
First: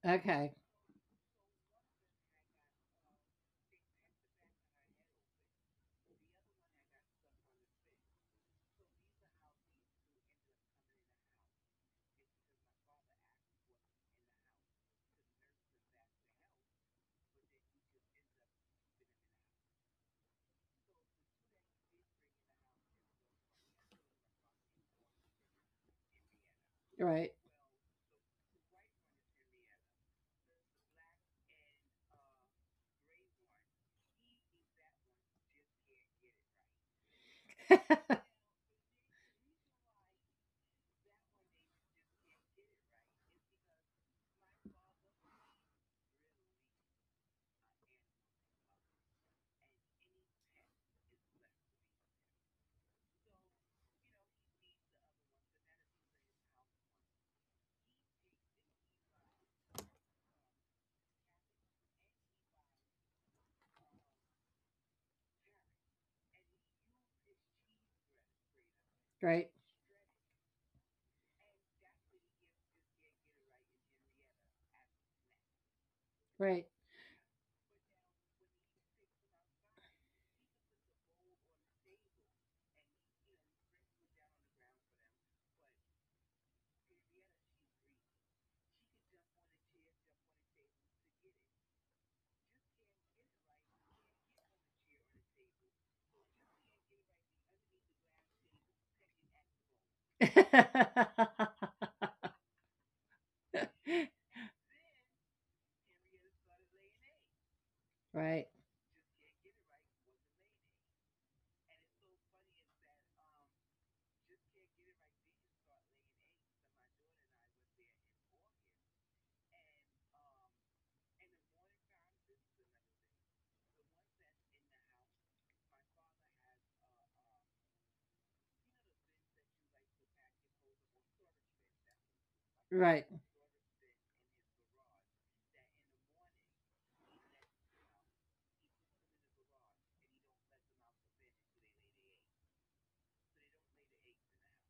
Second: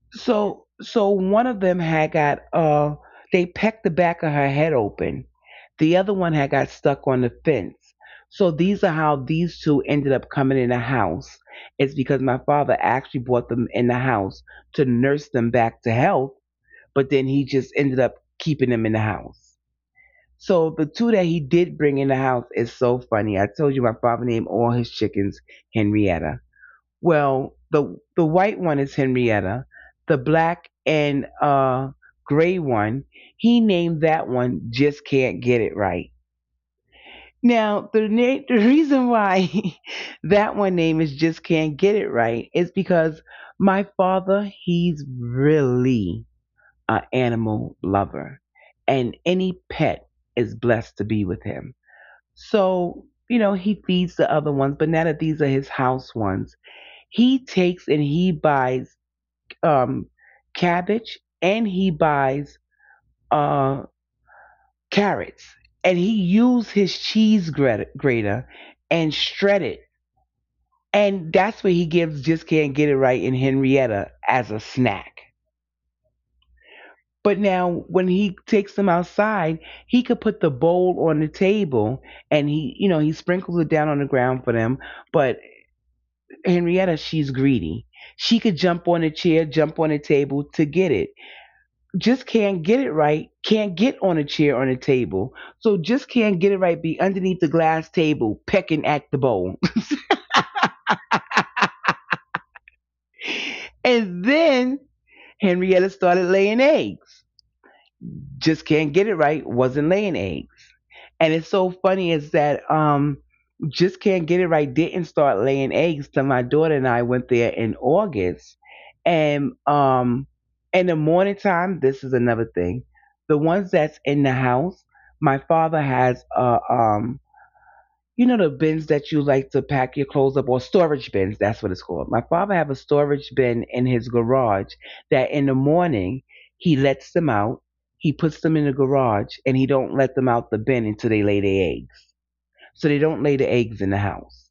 [SPEAKER 2] Okay,
[SPEAKER 1] So so one of them had got uh they pecked the back of her head open. The other one had got stuck on the fence. So these are how these two ended up coming in the house. It's because my father actually brought them in the house to nurse them back to health, but then he just ended up keeping them in the house. So the two that he did bring in the house is so funny. I told you my father named all his chickens Henrietta.
[SPEAKER 2] right,
[SPEAKER 1] Well, the the white one is Henrietta. The black and uh gray one, he named that one Just Can't Get It Right. Now, the na- the reason why that one name is Just Can't Get It Right is because my father, he's really an animal lover, and any pet is blessed to be with him. So, you know, he feeds the other ones, but now that these are his house ones, he takes and he buys um, cabbage and he buys uh, carrots and he used his cheese grater and
[SPEAKER 2] right,
[SPEAKER 1] shred it, and that's what he gives Just Can't Get It Right in henrietta as a snack.
[SPEAKER 2] right,
[SPEAKER 1] But now when he takes them outside, he could put the bowl on the table, and he you know he sprinkles it down on the ground for them. But Henrietta, she's greedy, she could jump on a chair, jump on a table to get it. Just Can't Get It Right, can't get on a chair on a table. So just can't get it right, be underneath the glass table, pecking at the bowl. And then Henrietta started laying eggs.
[SPEAKER 2] right, right,
[SPEAKER 1] Just can't get it right, wasn't laying eggs. And it's so funny is that um just can't get it right didn't start laying eggs till my daughter and I went there in August. And um in the morning time, this is another thing. The ones that's in the house, my father has a um you know the bins that you like to pack your clothes up, or storage bins, that's what it's called. My father have a
[SPEAKER 2] right.
[SPEAKER 1] storage bin in his garage that in the morning he lets them out, he puts them in the garage, and he don't let them out the bin until they lay their eggs. So they don't lay the eggs in the house.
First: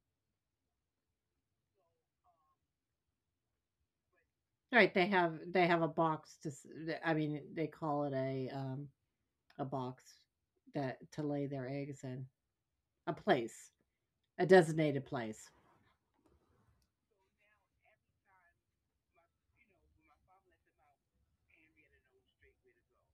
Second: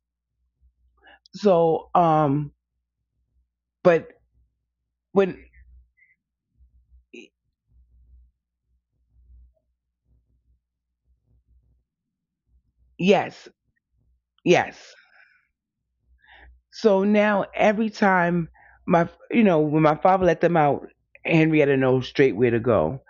[SPEAKER 1] So um but
[SPEAKER 2] They have
[SPEAKER 1] when
[SPEAKER 2] they have a box to. S- I mean, they call it a um A box that to lay their eggs in. A
[SPEAKER 1] yes,
[SPEAKER 2] place, a
[SPEAKER 1] yes.
[SPEAKER 2] designated place.
[SPEAKER 1] So now every time my you know, when my father let them out, Henrietta knows straight where to go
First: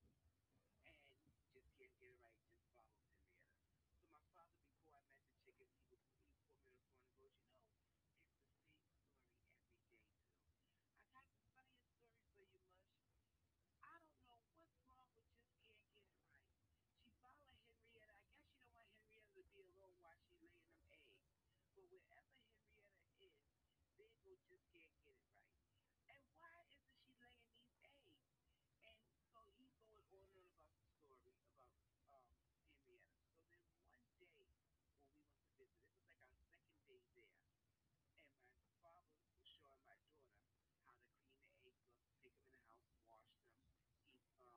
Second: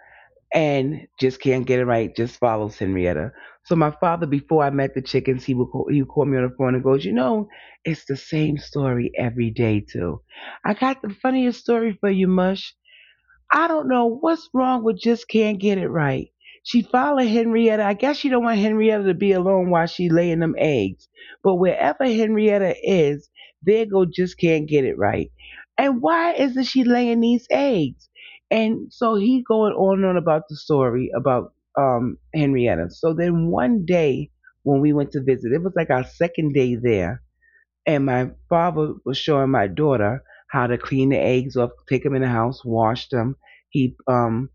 [SPEAKER 1] and just can't get it right, just follows Henrietta. So my father, before I met the chickens, he would call, he would call me on the phone and goes, you know, it's the same story every day too. I got the funniest story for you, Mush. I don't know what's wrong with just can't get it right. She followed Henrietta. I guess she don't want Henrietta to be alone while she laying them eggs. But wherever Henrietta is, there go just can't get it right. And why isn't she laying these eggs? And so he going on and on about the story about um Henrietta. So then one day when we went to visit, it was like our second day there and my father was showing my daughter how to clean the eggs off, take them in the house, wash them. He um,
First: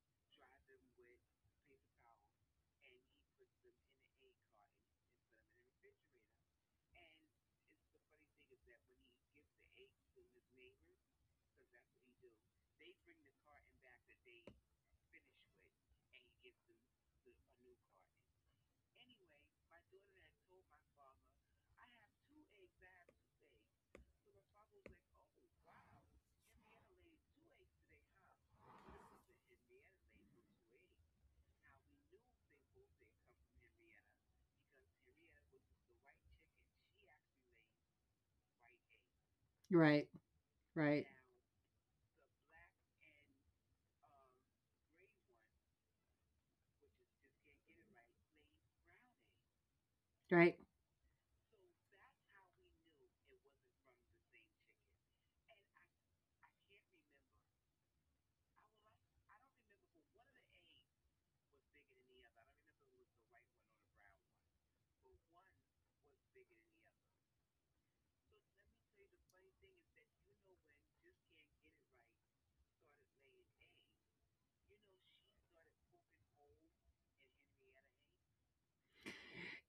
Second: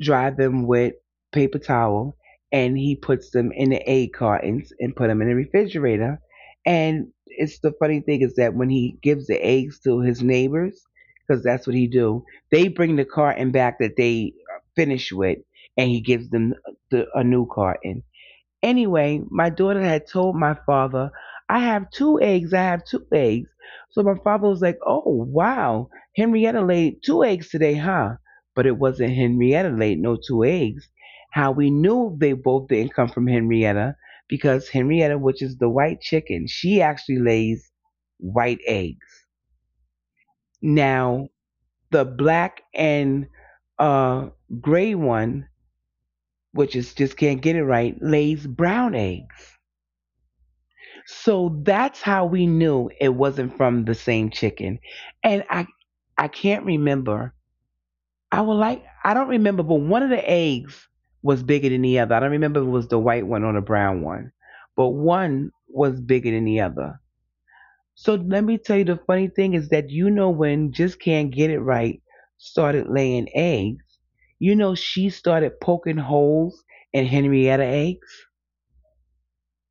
[SPEAKER 1] dried them with paper towel, and he puts them in the egg cartons and put them in the refrigerator. And it's the funny thing is that when he gives the eggs to his neighbors, because that's what he do, they bring the carton back that they uh, finish with, and he gives them the, a new carton. Anyway, my daughter had told my father, I have two eggs, I have two eggs. So my father was like, oh, wow, Henrietta laid two eggs today, huh? But it wasn't Henrietta laid no two eggs. How we knew they both didn't come from Henrietta because Henrietta, which is the white chicken, she actually lays white eggs.
[SPEAKER 2] Right, right,
[SPEAKER 1] Now, the black and uh, gray one, which is just can't get it right, lays brown eggs.
[SPEAKER 2] right.
[SPEAKER 1] So that's how we knew it wasn't from the same chicken. And I I can't remember. I would like I don't remember, but one of the eggs was bigger than the other. I don't remember if it was the white one or the brown one. But one was bigger than the other. So let me tell you the funny thing is that you know when just can't get it right started laying eggs, you know she started poking holes in Henrietta eggs.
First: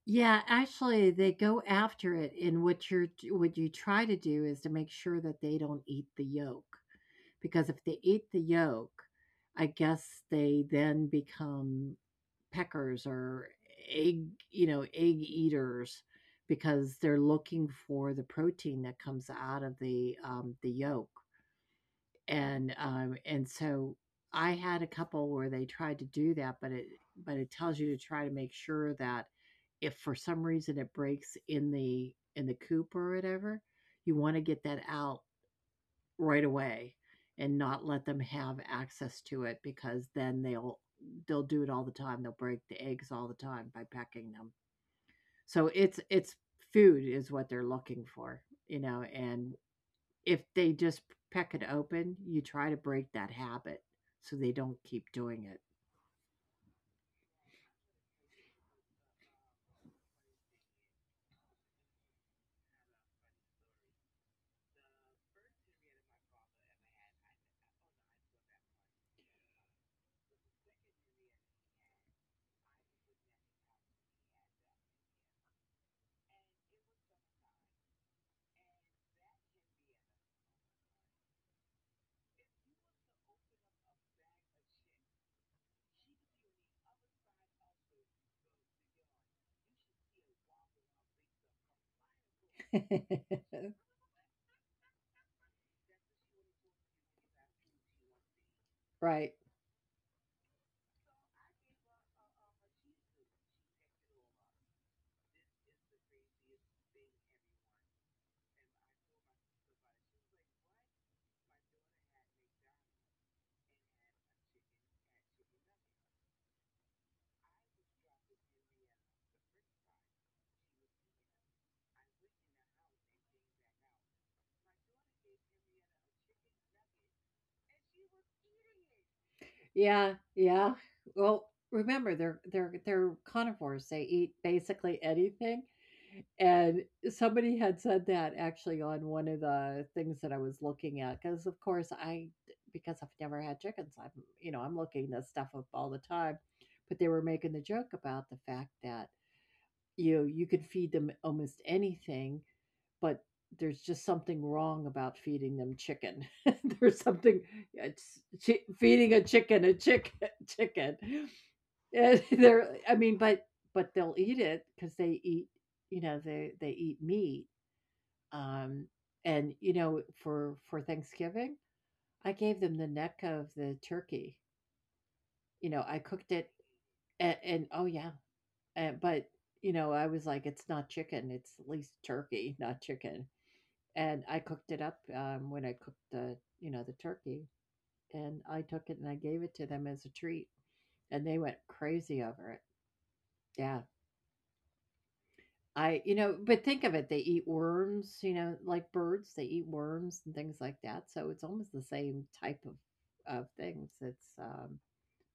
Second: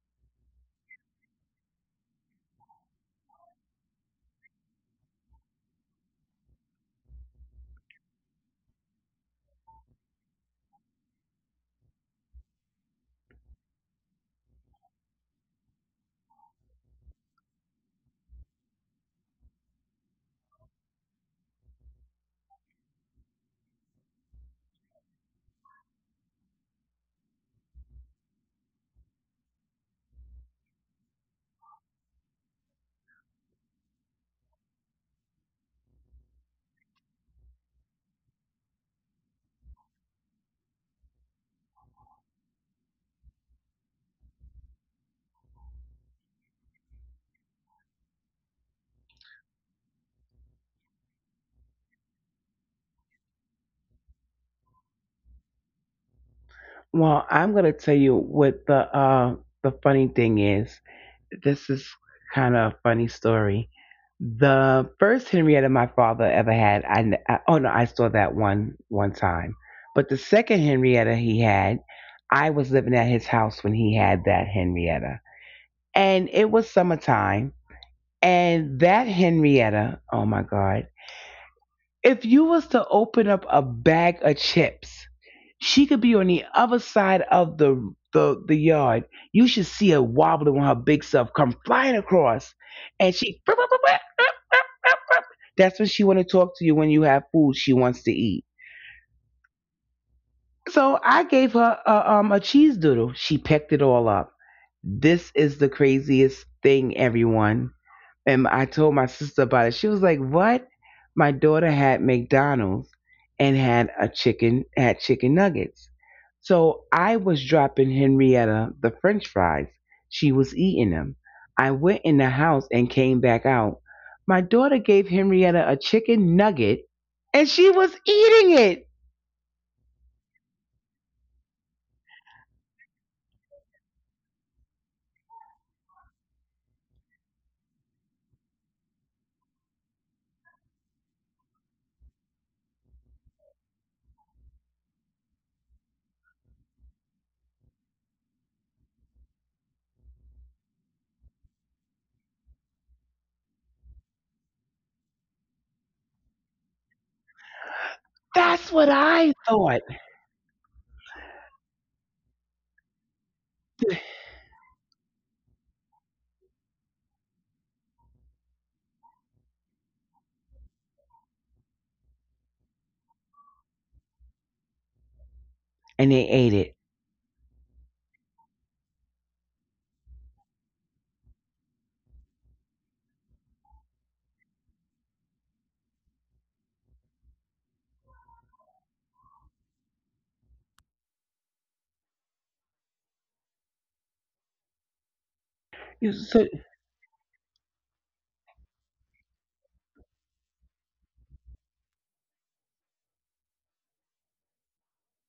[SPEAKER 2] Yeah, actually, they go after it, and what you're what you try to do is to make sure that they don't eat the yolk, because if they eat the yolk, I guess they then become peckers or egg, you know, egg eaters, because they're looking for the protein that comes out of the um, the yolk. And, um, and so I had a couple where they tried to do that, but it but it tells you to try to make sure that if for some reason it breaks in the in the coop or whatever, you wanna get that out right away and not let them have access to it because then they'll they'll do it all the time. They'll break the eggs all the time by pecking them. So it's it's food is what they're looking for, you know, and if they just peck it open, you try to break that habit so they don't keep doing
[SPEAKER 1] Well, I'm gonna tell you what the uh the funny thing is. This is kind of a funny story. The first Henrietta my father ever had, I, n- I- oh no, I saw that one one time. But the second Henrietta he had, I was living at his house when he had that Henrietta, and it was summertime. And that Henrietta, oh my God. If you was to open up a bag of chips, she could be on the other side of the the, the yard. You should see her wobbling when her big self come flying across, and she.
[SPEAKER 2] it.
[SPEAKER 1] That's when she want to talk to you when you have food she wants to eat.
[SPEAKER 2] Right.
[SPEAKER 1] So I gave her a, um, a cheese doodle. She pecked it all up. This is the craziest thing, everyone. And I told my sister about it. She was like, "What?" My daughter had McDonald's and had a chicken had chicken nuggets. So I was dropping Henrietta the French fries. She was eating them. I went in the house and came back out. My daughter gave Henrietta a chicken nugget and she was eating it.
[SPEAKER 2] Yeah. Yeah. Well, remember they're they're they're carnivores. They eat basically anything. And somebody had said that actually on one of the things that I was looking at, because of course I because I've never had chickens, I'm you know, I'm looking this stuff up all the time. But they were making the joke about the fact that you you could feed them almost anything. But there's just something wrong about feeding them chicken. There's something it's chi
[SPEAKER 1] That's what
[SPEAKER 2] feeding a
[SPEAKER 1] I
[SPEAKER 2] chicken a
[SPEAKER 1] thought.
[SPEAKER 2] chick chicken. And they're I mean, but but they'll eat it because they eat, you know, they they eat meat. Um, and, you know, for for Thanksgiving, I gave them the neck of the turkey. You know, I
[SPEAKER 1] And they
[SPEAKER 2] cooked it
[SPEAKER 1] ate it.
[SPEAKER 2] and, and oh yeah, and, but you know, I was like, it's not chicken, it's at least turkey, not chicken. And I cooked it up um, when I cooked the you know the turkey, and I took it and I gave it to them as a treat, and they went crazy over it. Yeah, I you
[SPEAKER 1] You
[SPEAKER 2] know,
[SPEAKER 1] So
[SPEAKER 2] but think of it, they eat worms, you know, like birds, they eat worms and things like that. So it's almost the same type of of things. It's um,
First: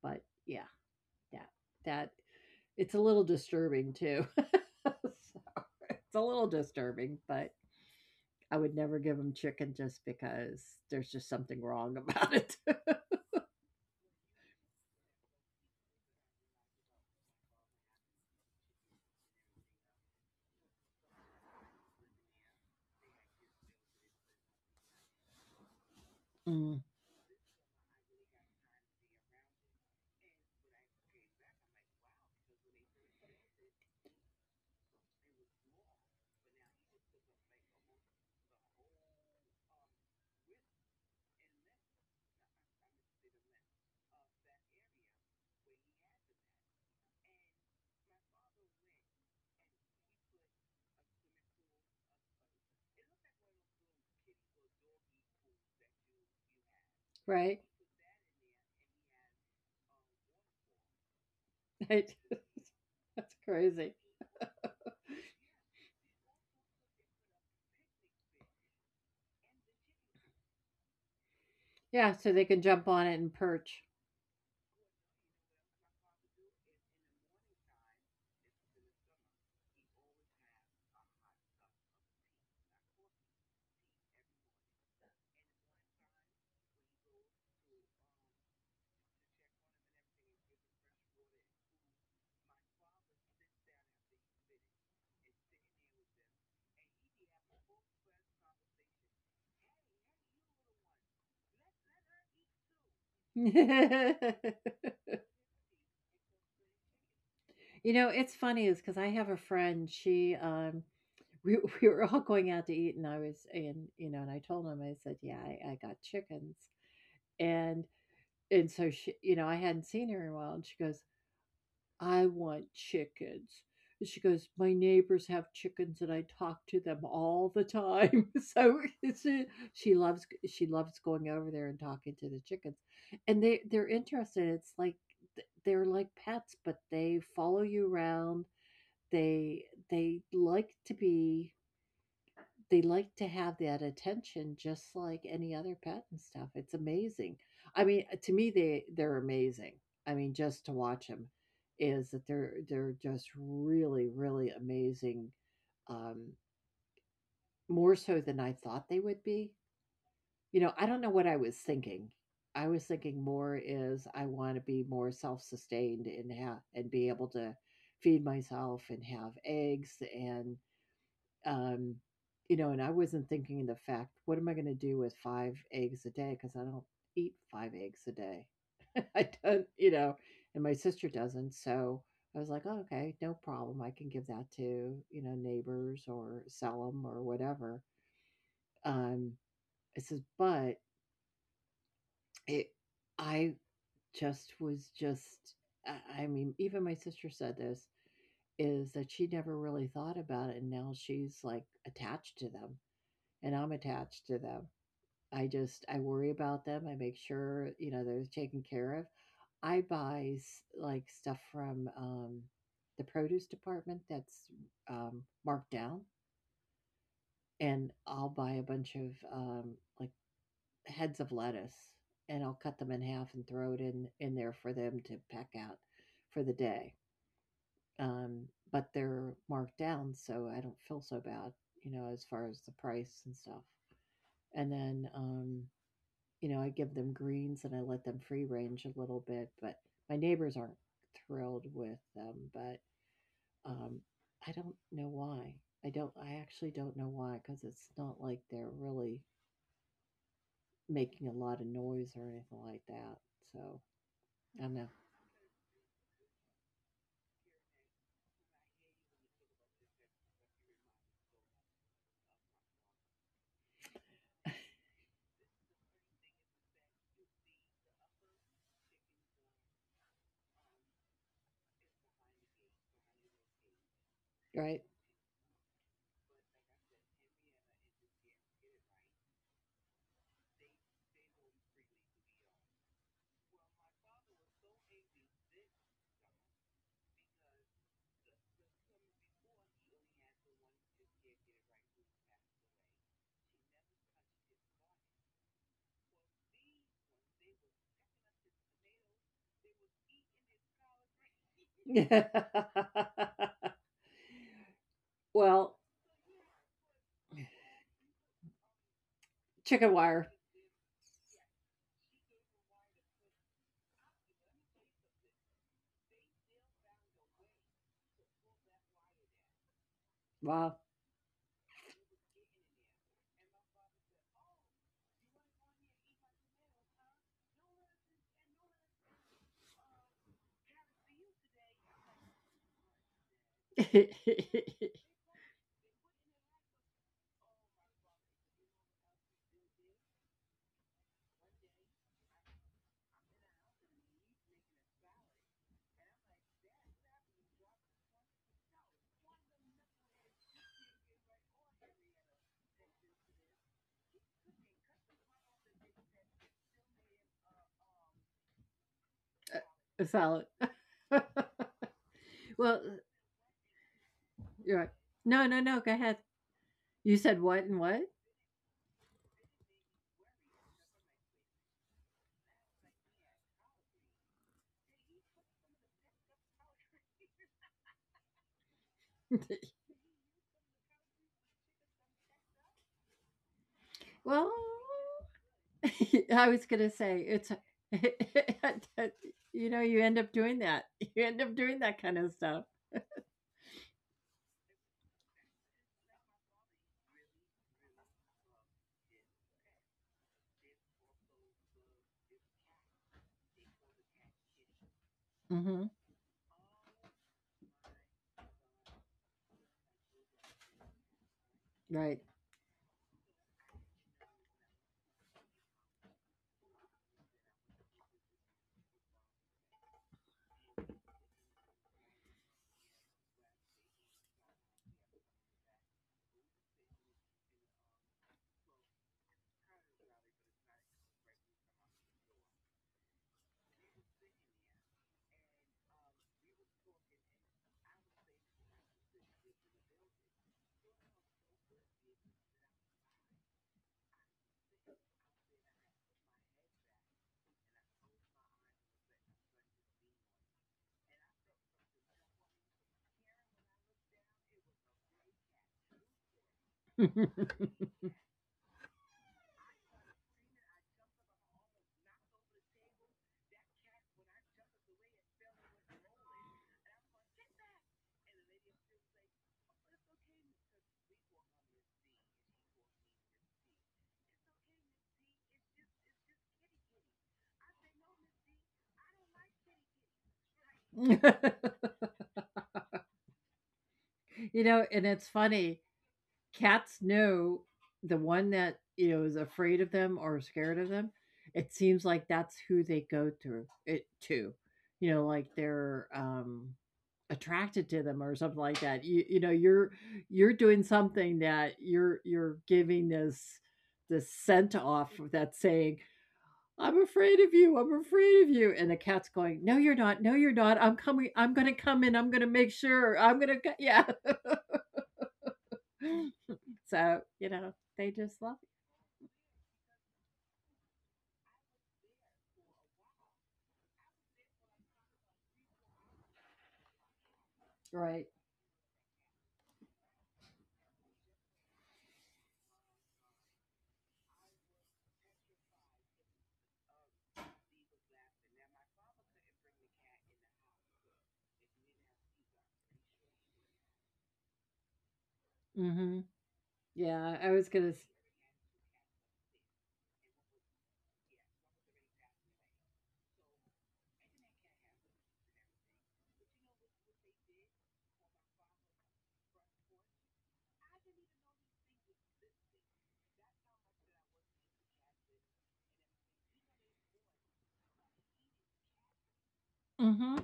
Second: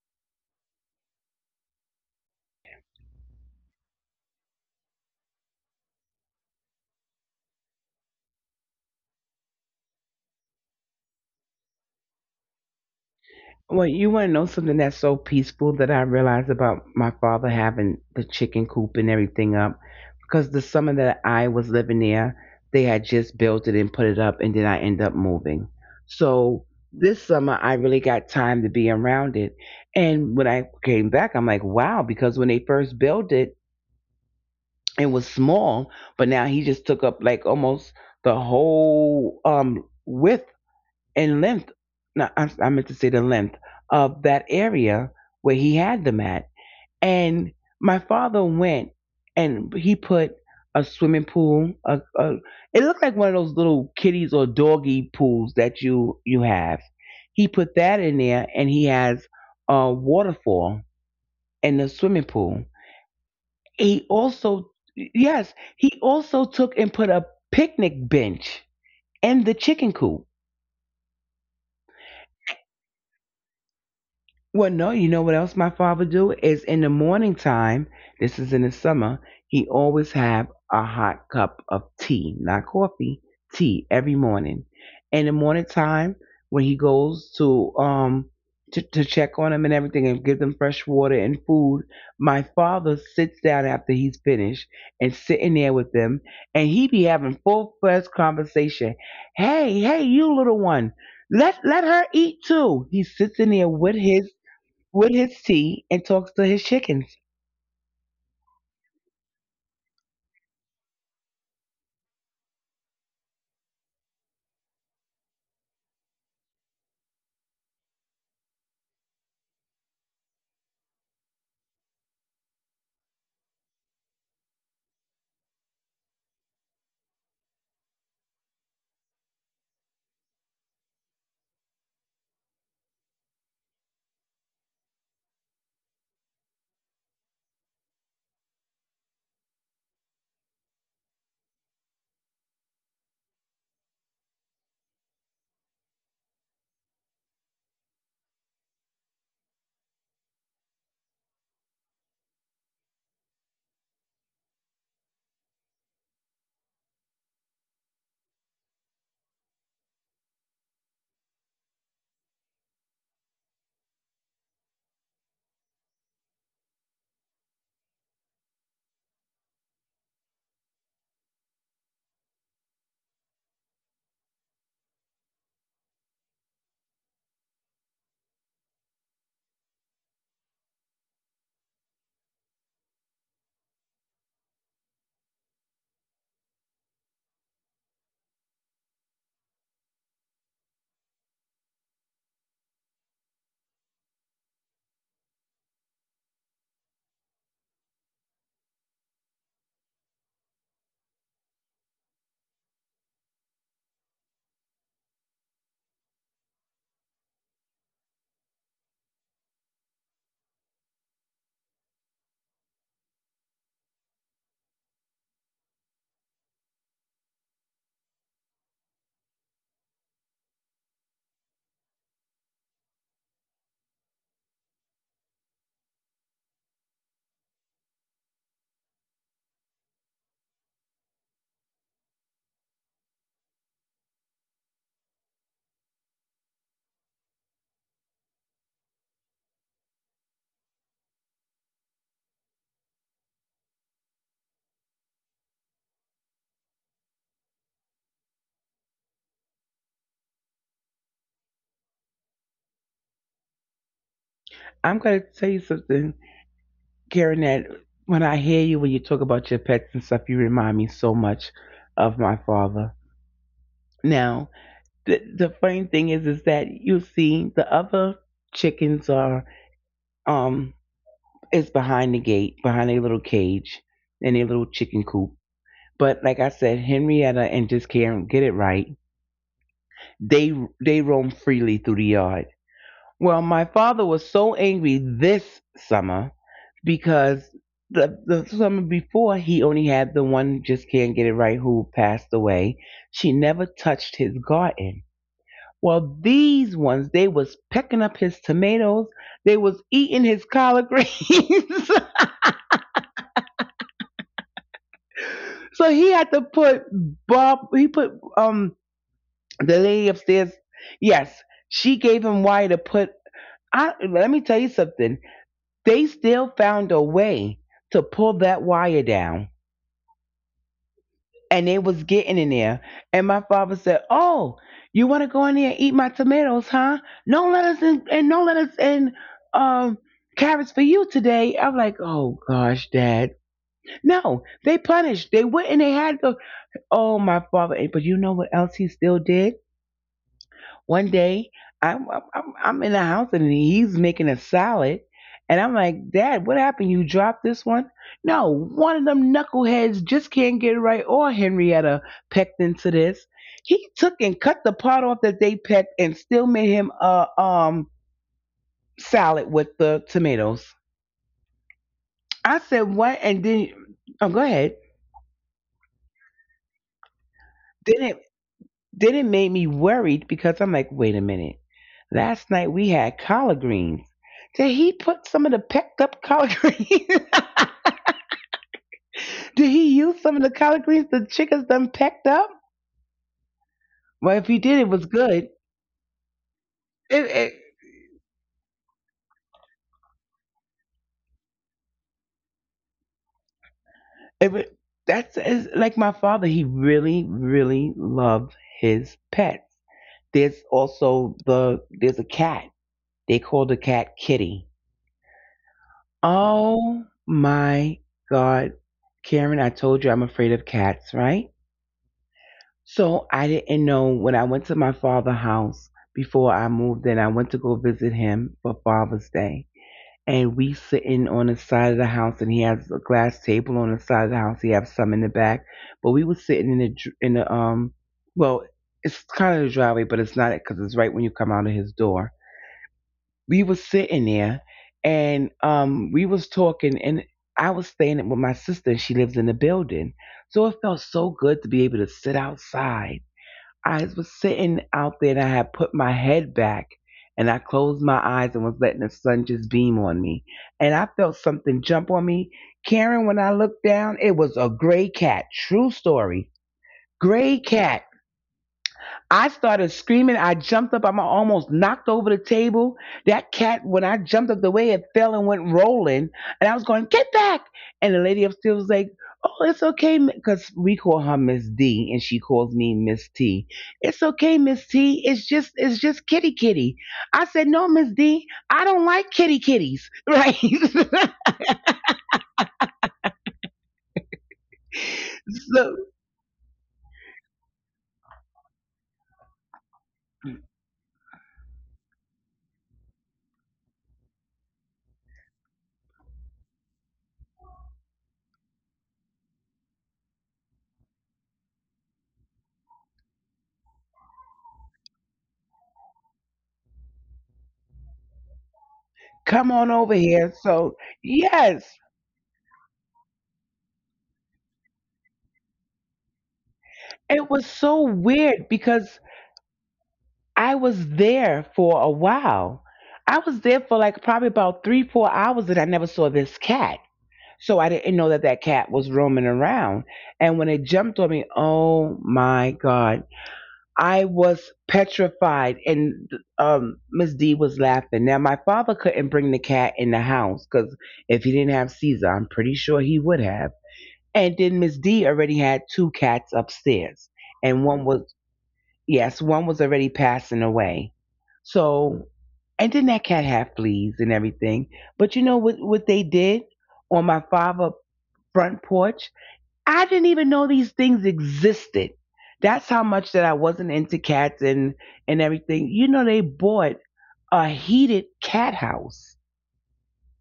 [SPEAKER 2] But yeah, that that it's a little disturbing too. It's a little disturbing, but. I would never give them chicken just because there's just something wrong about it.
[SPEAKER 1] Well, you want to know something that's so peaceful that I realized about my father having the chicken coop and everything up? Because the summer that I was living there, they had just built it and put it up, and then I end up moving. So this summer, I really got time to be around it. And when I came back, I'm like, wow, because when they first built it, it was small, but now he just took up like almost the whole um, width in length. No, I, I meant to say the length of that area where he had them at. And my father went and he put a swimming pool. A, a, it looked like one of those little kitties or doggy pools that you you have. He
[SPEAKER 2] Right?
[SPEAKER 1] put that in there, and he has a waterfall in the
[SPEAKER 2] Right.
[SPEAKER 1] swimming pool.
[SPEAKER 2] That's crazy.
[SPEAKER 1] He also, yes, he also took and put a picnic bench in the chicken coop.
[SPEAKER 2] Yeah, so they can jump on it and perch.
[SPEAKER 1] Well, no, you know what else my father do is in the morning time. This is in the summer. He always have a hot cup of tea, not coffee, tea every morning. In the morning time, when he goes to um to, to check on them and everything and give them fresh water and food, my father sits down after he's finished and sitting there with them, and he be having full fledged conversation. Hey, hey, you little one, let let her eat too. He sits in there with his with his tea and talks to his chickens.
[SPEAKER 2] You know, it's funny is because I have a friend, she, um we we were all going out to eat, and I was and, you know, and I told him, I said, "Yeah, I I got chickens." And and so she you know, I hadn't seen her in a while, and she goes, I want chickens. And she goes, My neighbors have chickens and I talk to them all the time. So it's a, she loves she loves going over there and talking to the chickens. And they they're interested. It's like they're like pets, but they follow you around. They they like to be they like to have that attention just like any other pet and stuff. It's amazing. I mean, uh, to me, they they're amazing. I mean, just to watch them is that they're they're just really really amazing. Um, more so than I thought they would be. You know, I don't know what I was thinking. I was thinking more is I want to be more self sustained and have and be able to feed myself and have eggs and um, you know, and I wasn't thinking of the fact, what am I going to do with five eggs a day? Because I don't eat five eggs a day. I don't, you know, and my sister doesn't. So I was like, oh, okay, no problem. I can give that to, you know, neighbors or sell them or whatever. Um, it says, but it, I just was just, I, I mean, even my sister said this is that she never really thought about it. And now she's like attached to them and I'm attached to them. I just I worry about them. I make sure you know they're taken care of. I buy s- like stuff from um, the produce department that's um, marked down, and I'll buy a bunch of um, like heads of lettuce, and I'll cut them in half and throw it in in there for them to pack out for the day. Um, but they're marked down, so I don't feel so bad, you know, as far as the price and stuff. And then um, you know, I give them greens and I let them free range a little bit, but my neighbors aren't thrilled with them, but um I don't know why. I don't I actually don't know why cuz it's not like they're really making a lot of noise or anything like that. So, I don't know.
[SPEAKER 1] I'm going to tell you something, Karen, that when I hear you, when you talk about your pets and stuff, you remind me so much of my father. Now, the, the funny thing is, is that you see the other chickens are, um, is behind the gate, behind a little cage and a little
[SPEAKER 2] Right?
[SPEAKER 1] chicken coop. But like I said, Henrietta and just Karen get it right. They they roam freely through the yard. Well, my father was so angry this summer because the the summer before he only had the one just can't get it right who passed away. She never touched his garden. Well, these ones they was pecking up his tomatoes. They was eating his collard greens.
[SPEAKER 2] Well,
[SPEAKER 1] So he had to put Bob. He put um the
[SPEAKER 2] chicken
[SPEAKER 1] lady
[SPEAKER 2] wire.
[SPEAKER 1] upstairs. Yes, she gave him wire to put. I let me tell you something. They still found a way to pull that wire down.
[SPEAKER 2] Wow.
[SPEAKER 1] And they was getting in there. And my father said, oh, you wanna go in there and eat my tomatoes, huh? No lettuce and, and no lettuce and um carrots for you today. I'm like, oh gosh, Dad. No, they punished. They went and they had to oh my father. But you know what else he still did? One day, I'm I'm I'm in the house and he's making a salad, and I'm like, Dad, what happened? You dropped this one? No, one of them knuckleheads just can't get it right. Or Henrietta pecked into this. He took and cut the part off that they pecked and still made him a um salad with the
[SPEAKER 2] Solid.
[SPEAKER 1] tomatoes. I said
[SPEAKER 2] Well,
[SPEAKER 1] what? And then oh, go ahead.
[SPEAKER 2] you're right. No, no, no. Go ahead. You said what and
[SPEAKER 1] Then it. Then it made me worried because I'm like, wait a minute. Last night we had collard greens. Did he put some of the pecked up collard greens?
[SPEAKER 2] what?
[SPEAKER 1] Did he use some of the collard greens the chickens done pecked up? Well, if
[SPEAKER 2] Well,
[SPEAKER 1] he did, it was good.
[SPEAKER 2] I was gonna say
[SPEAKER 1] It,
[SPEAKER 2] it's
[SPEAKER 1] it,
[SPEAKER 2] you know you end up doing that you end up doing that kind of stuff.
[SPEAKER 1] it, wa- that's it's like my father. He really, really loved his pets. There's also the there's a cat. They call the cat Kitty.
[SPEAKER 2] Hmm.
[SPEAKER 1] Oh my God, Karen! I told you I'm afraid of cats, right?
[SPEAKER 2] Right.
[SPEAKER 1] So I didn't know when I went to my father's house before I moved in, I went to go visit him for Father's Day. And we sitting on the side of the house, and he has a glass table on the side of the house. He has some in the back, but we were sitting in the dr- in the um, well, it's kind of the driveway, but it's not it because it's right when you come out of his door. We were sitting there, and um, we was talking, and I was staying with my sister, and she lives in the building, so it felt so good to be able to sit outside. I was sitting out there and I had put my head back and I closed my eyes and was letting the sun just beam on me. And I felt something jump on me. Karen, when I looked down, it was a gray cat. True story. Gray cat. I started screaming. I jumped up. I'm almost knocked over the table. That cat, when I jumped up the way, it fell and went rolling. And I was going, get back. And the lady upstairs was like, oh, it's okay. Because we call her Miss D and she calls me Miss T. It's okay, Miss T. It's just, it's just kitty kitty. I said, no, Miss D, I don't like kitty kitties. Right.
[SPEAKER 2] You know, and it's funny
[SPEAKER 1] so
[SPEAKER 2] cats know the one that you know is afraid of them or scared of them. It seems like that's who they go through it to, you know, like they're um attracted to them or something like that. You, you know you're you're doing something that you're you're giving this this scent off that's saying I'm afraid of you. I'm afraid of you. And the cat's going, No,
[SPEAKER 1] Come on
[SPEAKER 2] you're
[SPEAKER 1] over
[SPEAKER 2] not. No, you're
[SPEAKER 1] here.
[SPEAKER 2] not. I'm
[SPEAKER 1] So
[SPEAKER 2] coming. I'm going to
[SPEAKER 1] yes,
[SPEAKER 2] come in. I'm going to make sure. I'm going to, yeah. So, you
[SPEAKER 1] it was
[SPEAKER 2] know,
[SPEAKER 1] so
[SPEAKER 2] they just love
[SPEAKER 1] weird because I was there for a while. I was there for like probably about three, four hours, and I never saw this cat. So I
[SPEAKER 2] it.
[SPEAKER 1] didn't
[SPEAKER 2] Right.
[SPEAKER 1] know that that cat was roaming around. And when it jumped on me, oh my God, I was petrified. And um, Miss D was laughing. Now, my father couldn't bring the cat in the house because if he didn't have Caesar, I'm pretty sure he would have. And then Miss D already had two
[SPEAKER 2] Mm-hmm.
[SPEAKER 1] cats upstairs,
[SPEAKER 2] Yeah. I was
[SPEAKER 1] and
[SPEAKER 2] going to,
[SPEAKER 1] one was. Yes, one was already passing away. So, and then that cat had fleas and everything. But you know what, what they did on my father' front porch? I didn't even know these things existed. That's how much that I wasn't into cats and, and everything. You know, they bought a heated cat house.
[SPEAKER 2] mm-hmm.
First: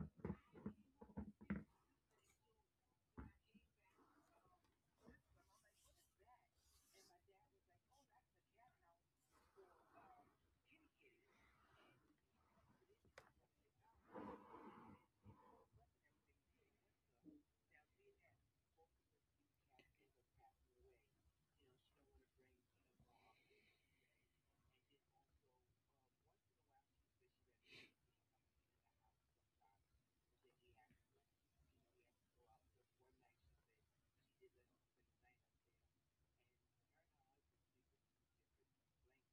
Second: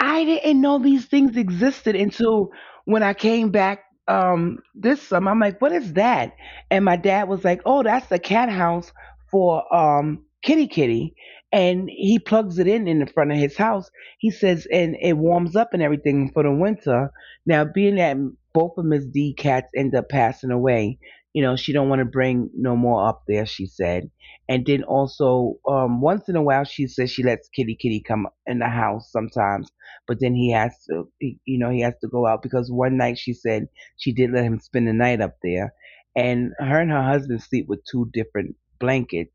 [SPEAKER 1] I didn't know these things existed until when I came back um this summer. I'm like, what is that? And my dad was like, oh, that's the cat house for um kitty kitty. And he plugs it in in the front of his house. He says, and it warms up and everything for the winter. Now, being that both of Miss D cats end up passing away, you know, she don't want to bring no more up there. She said, and then also um, once in a while, she says she lets kitty kitty come in the house sometimes but then he has to, he, you know, he has to go out because one night she said she did let him spend the night up there, and her and her husband sleep with two different blankets,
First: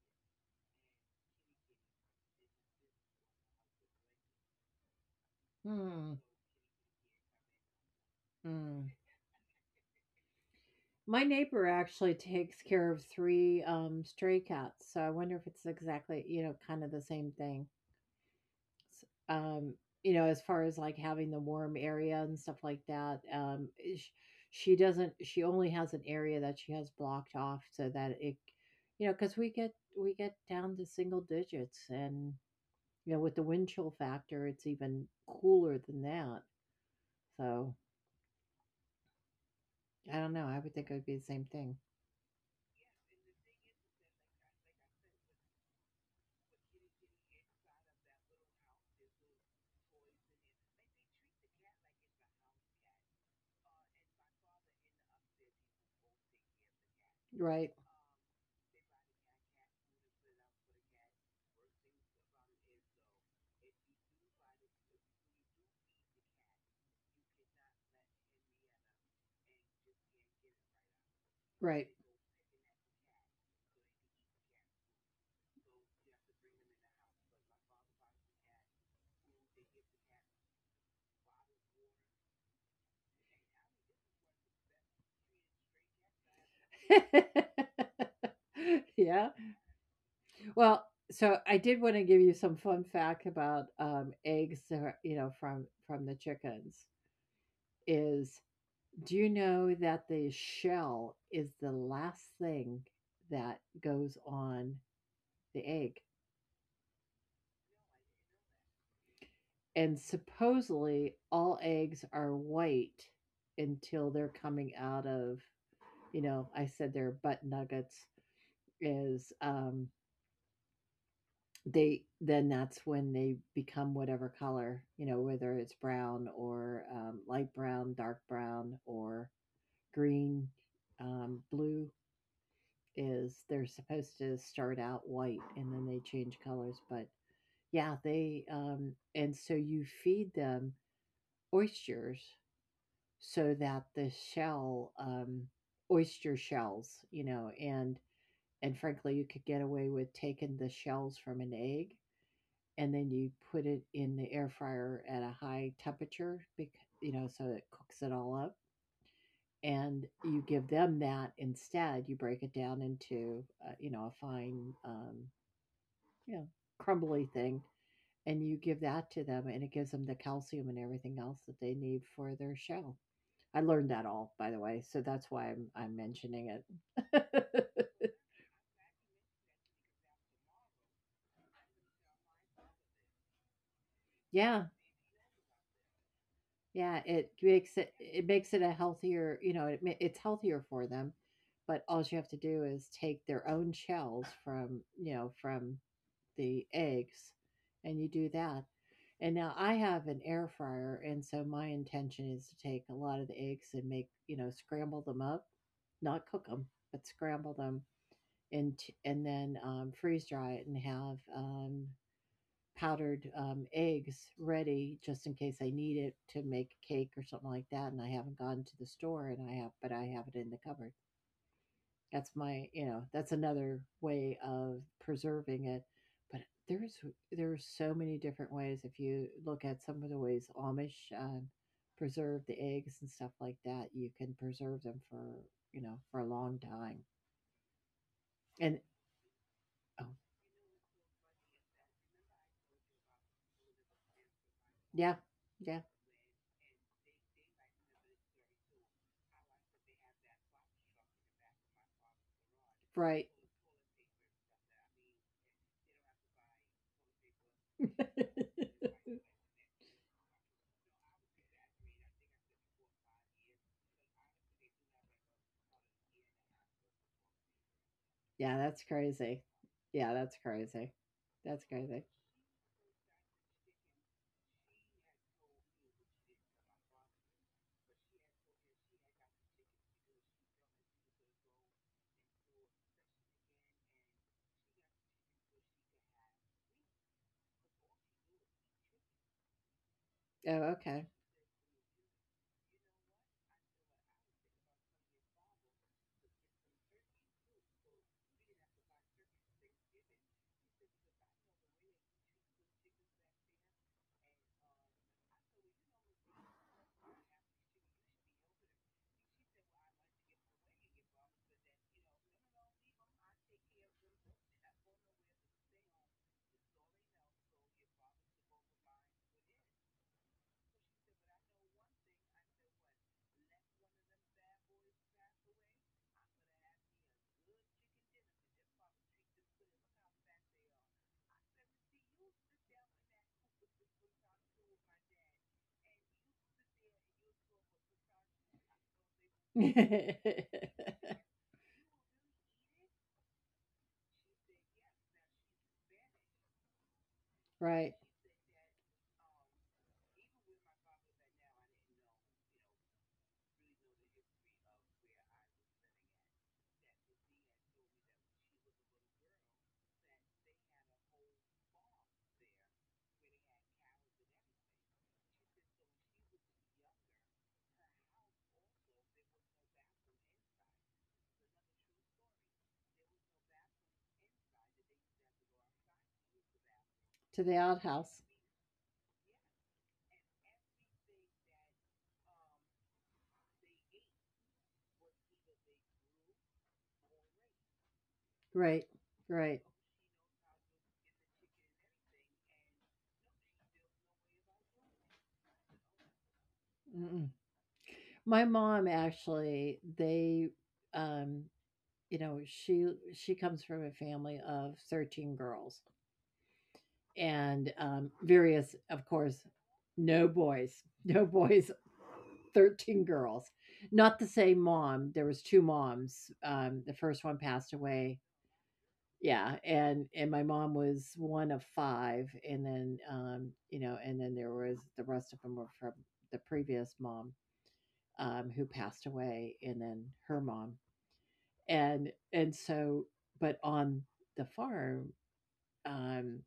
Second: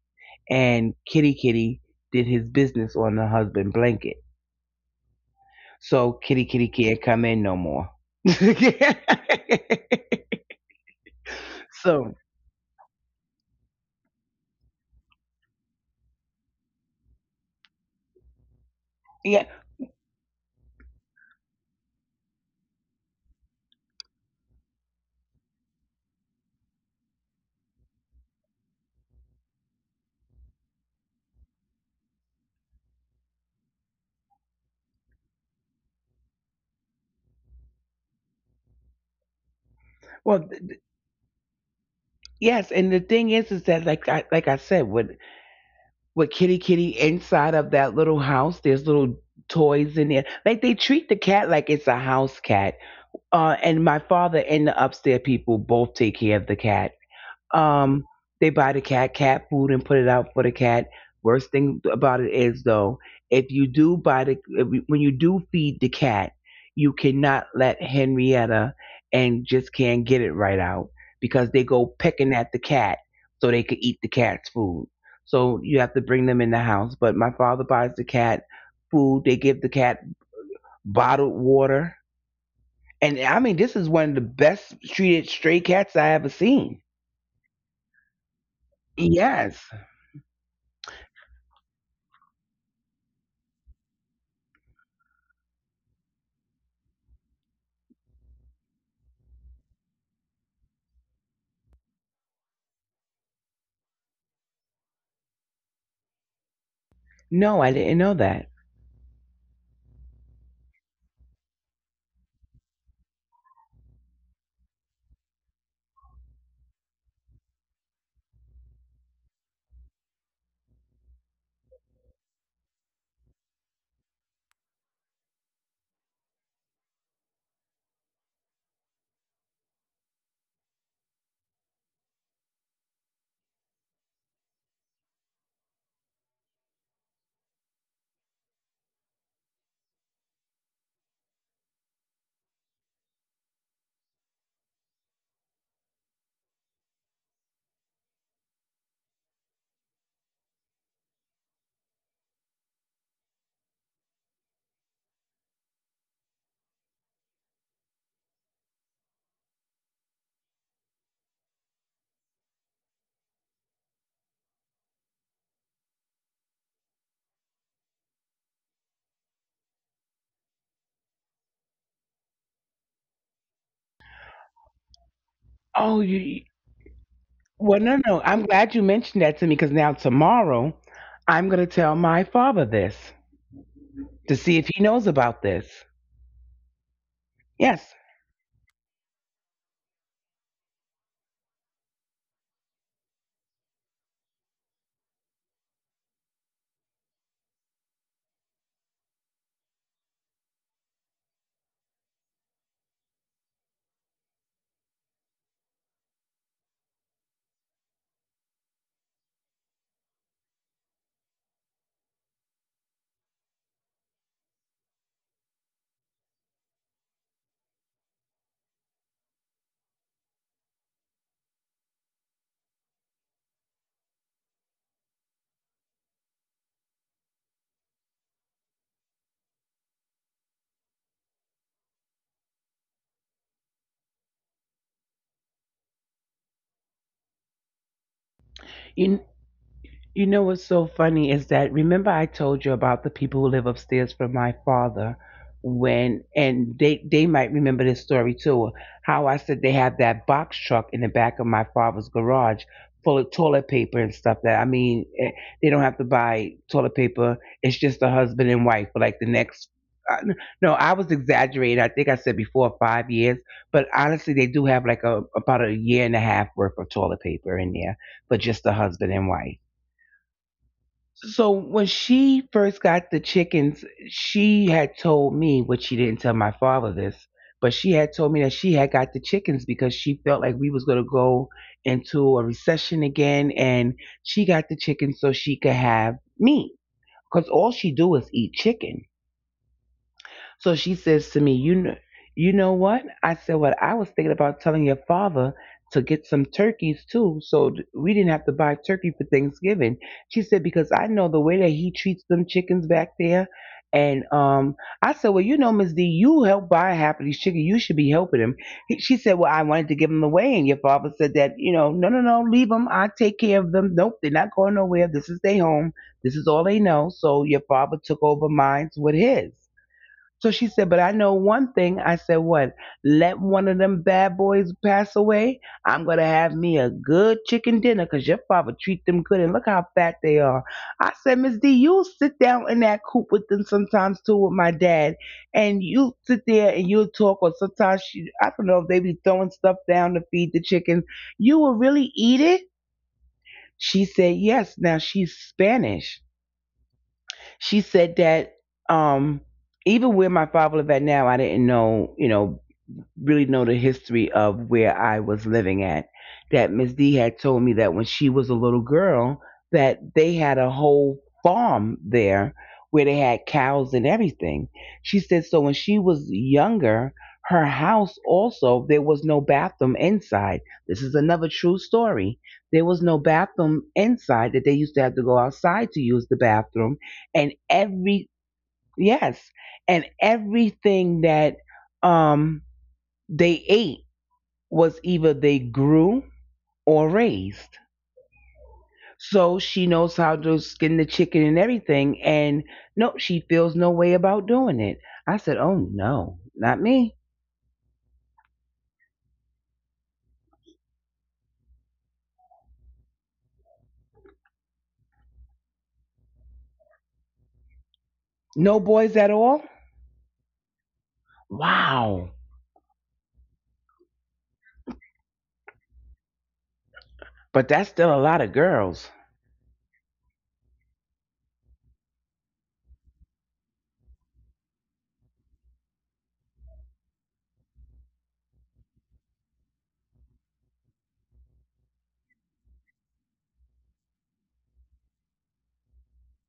[SPEAKER 1] and Kitty Kitty did his business on the husband blanket, so
[SPEAKER 2] Hmm.
[SPEAKER 1] Kitty Kitty can't come in no more.
[SPEAKER 2] Hmm. My neighbor
[SPEAKER 1] So
[SPEAKER 2] actually takes care of three um, stray cats. So I wonder if it's exactly, you know, kind of the same thing.
[SPEAKER 1] yeah,
[SPEAKER 2] um you know, as far as like having the warm area and stuff like that, um eh, sh- she doesn't, she only has an area that she has blocked off so that it, you know, because we get, we get down to single digits, and you know, with the wind chill factor, it's even cooler than that, so I don't
[SPEAKER 1] well
[SPEAKER 2] know, I would
[SPEAKER 1] th-
[SPEAKER 2] think it would be the same thing.
[SPEAKER 1] yes, and the thing is, is that like I like I said, with with Kitty Kitty inside of that little house, there's little toys in there. Like they treat the cat like it's a house cat. Uh, and my father and the upstairs people both take care of the cat.
[SPEAKER 2] Right.
[SPEAKER 1] Um, they buy the cat cat food and put it out for the cat. Worst thing about it is though, if you do buy the if you, when you do feed the cat, you cannot let Henrietta and just can't get it right out because they
[SPEAKER 2] Right.
[SPEAKER 1] go pecking at the cat so they could eat the cat's food. So you have to bring them in the house. But my father buys the cat food. They give the cat bottled water and I mean, this is one of the best treated stray cats I ever seen.
[SPEAKER 2] Yeah.
[SPEAKER 1] Yes.
[SPEAKER 2] Well, so I did want to give you some fun fact about um, eggs, that you know, from from the chickens. Is Do you know that the shell is the last thing that goes on the egg?
[SPEAKER 1] No, I didn't know that.
[SPEAKER 2] And supposedly all eggs are white until they're coming out of, you know, I said they're butt nuggets is um They then That's when they become whatever color, you know, whether it's brown or, um, light brown, dark brown, or green, um, blue, is they're supposed to start out white and then they change colors. But yeah, they, um, and so you feed them oysters so that the shell, um, oyster shells, you know, and and frankly, you could get away with taking the shells from an egg, and then you put it in the air fryer at a high temperature, you know, so it cooks it all up. And you give them that instead. You break it down into, uh, you know, a fine, um, you know, crumbly thing, and you give that to them, and it gives them the calcium and everything else that they need for their shell. I learned that all, by the way, so that's why I'm I'm
[SPEAKER 1] Oh, you.
[SPEAKER 2] mentioning
[SPEAKER 1] Well,
[SPEAKER 2] it.
[SPEAKER 1] no, no. I'm glad you mentioned that to me because now tomorrow I'm going to tell my father this to see
[SPEAKER 2] Yeah,
[SPEAKER 1] if he knows about this.
[SPEAKER 2] yeah, it makes it,
[SPEAKER 1] Yes.
[SPEAKER 2] it makes it a healthier, you know, it, ma- it's healthier for them, but all you have to do is take their own shells from, you know, from the eggs, and you do that. And now I have an air fryer, and so my intention is to take a lot of the eggs and make, you know, scramble them up, not cook them, but scramble them, and t- and then um, freeze dry it and have um, powdered um, eggs ready just in case I need it to make cake or something like that. And I haven't gone to the store, and I have, but I have it in the cupboard. That's my, you know, that's another way of preserving it. But there's there are so many different ways. If you look at some of the ways Amish um, preserve the eggs and stuff like that, you can preserve them for you know for a long time. And
[SPEAKER 1] You,
[SPEAKER 2] oh
[SPEAKER 1] You know what's so funny is that remember I told you about the people who live upstairs from my father
[SPEAKER 2] yeah, yeah,
[SPEAKER 1] when and they they might remember this story too. How I said they have that box truck in the back of my father's garage full of
[SPEAKER 2] right.
[SPEAKER 1] toilet paper and stuff that I mean eh, they don't have to buy toilet paper. It's just a husband and wife for like the next uh, n- no, I was exaggerating. I think I said before five years, but honestly, they do have like a about a year and a half worth of toilet paper in there for
[SPEAKER 2] Yeah,
[SPEAKER 1] just the
[SPEAKER 2] that's
[SPEAKER 1] husband and
[SPEAKER 2] crazy.
[SPEAKER 1] wife.
[SPEAKER 2] Yeah, that's crazy.
[SPEAKER 1] So
[SPEAKER 2] That's
[SPEAKER 1] when
[SPEAKER 2] crazy.
[SPEAKER 1] she first got the chickens, she had told me, which she didn't tell my father this, but she had told me that she had got the chickens because she felt like we was gonna go into a recession again, and she got the chickens so she could have meat. Cause all she do is eat chicken.
[SPEAKER 2] Oh,
[SPEAKER 1] So she
[SPEAKER 2] okay.
[SPEAKER 1] says to me, "You know, you know what?" I said, "What I was thinking about telling your father to get some turkeys too, so th- we didn't have to buy turkey for Thanksgiving." She said, "Because I know the way that he treats them chickens back there." And um, I said, "Well, you know, Miss D, you helped buy half of these chickens. You should be helping him." He, she said, "Well, I wanted to give them away," and your father said that, you know, no, no, no, leave them. I take care of them. Nope, they're not going nowhere. This is their home. This is all they know. So your father took over mine with his. So she said, but I know one thing. I said, what? Let one of them bad boys pass away. I'm going to have me a good chicken dinner because your father treat them good. And look how fat they are. I said, Miss D, you'll sit down in that coop with them sometimes too with my dad. And you sit there and you'll talk. Or sometimes, she, I don't know if they be throwing stuff down to feed the chickens. You will really eat it? She said, yes. Now she's Spanish. She
[SPEAKER 2] Right.
[SPEAKER 1] said that um even where my father live at now, I didn't know, you know, really know the history of where I was living at. That Miss D had told me that when she was a little girl, that they had a whole farm there where they had cows and everything. She said so when she was younger, her house also there was no bathroom inside. This is another true story. There was no bathroom inside that they used to have to go outside to use the bathroom and
[SPEAKER 2] To the
[SPEAKER 1] every
[SPEAKER 2] outhouse.
[SPEAKER 1] yes, and everything that um they ate was either they grew or raised.
[SPEAKER 2] Right.
[SPEAKER 1] So
[SPEAKER 2] Right.
[SPEAKER 1] she knows how to skin the chicken and everything. And no, she feels no way about doing it. I said, oh no, not me.
[SPEAKER 2] Mm-mm. My mom actually, they, um, you know, she she comes from a family of thirteen girls, and um, various,
[SPEAKER 1] No
[SPEAKER 2] of
[SPEAKER 1] boys at
[SPEAKER 2] course,
[SPEAKER 1] all?
[SPEAKER 2] no boys, no boys,
[SPEAKER 1] Wow.
[SPEAKER 2] thirteen girls. Not the same mom, there was two moms, um, the first one
[SPEAKER 1] But that's
[SPEAKER 2] passed
[SPEAKER 1] still a lot
[SPEAKER 2] away.
[SPEAKER 1] of girls.
[SPEAKER 2] Yeah, and and my mom was one of five, and then, um, you know, and then there was, the rest of them were from the previous mom, um, who passed away, and then her mom. And and so, but on the farm, um,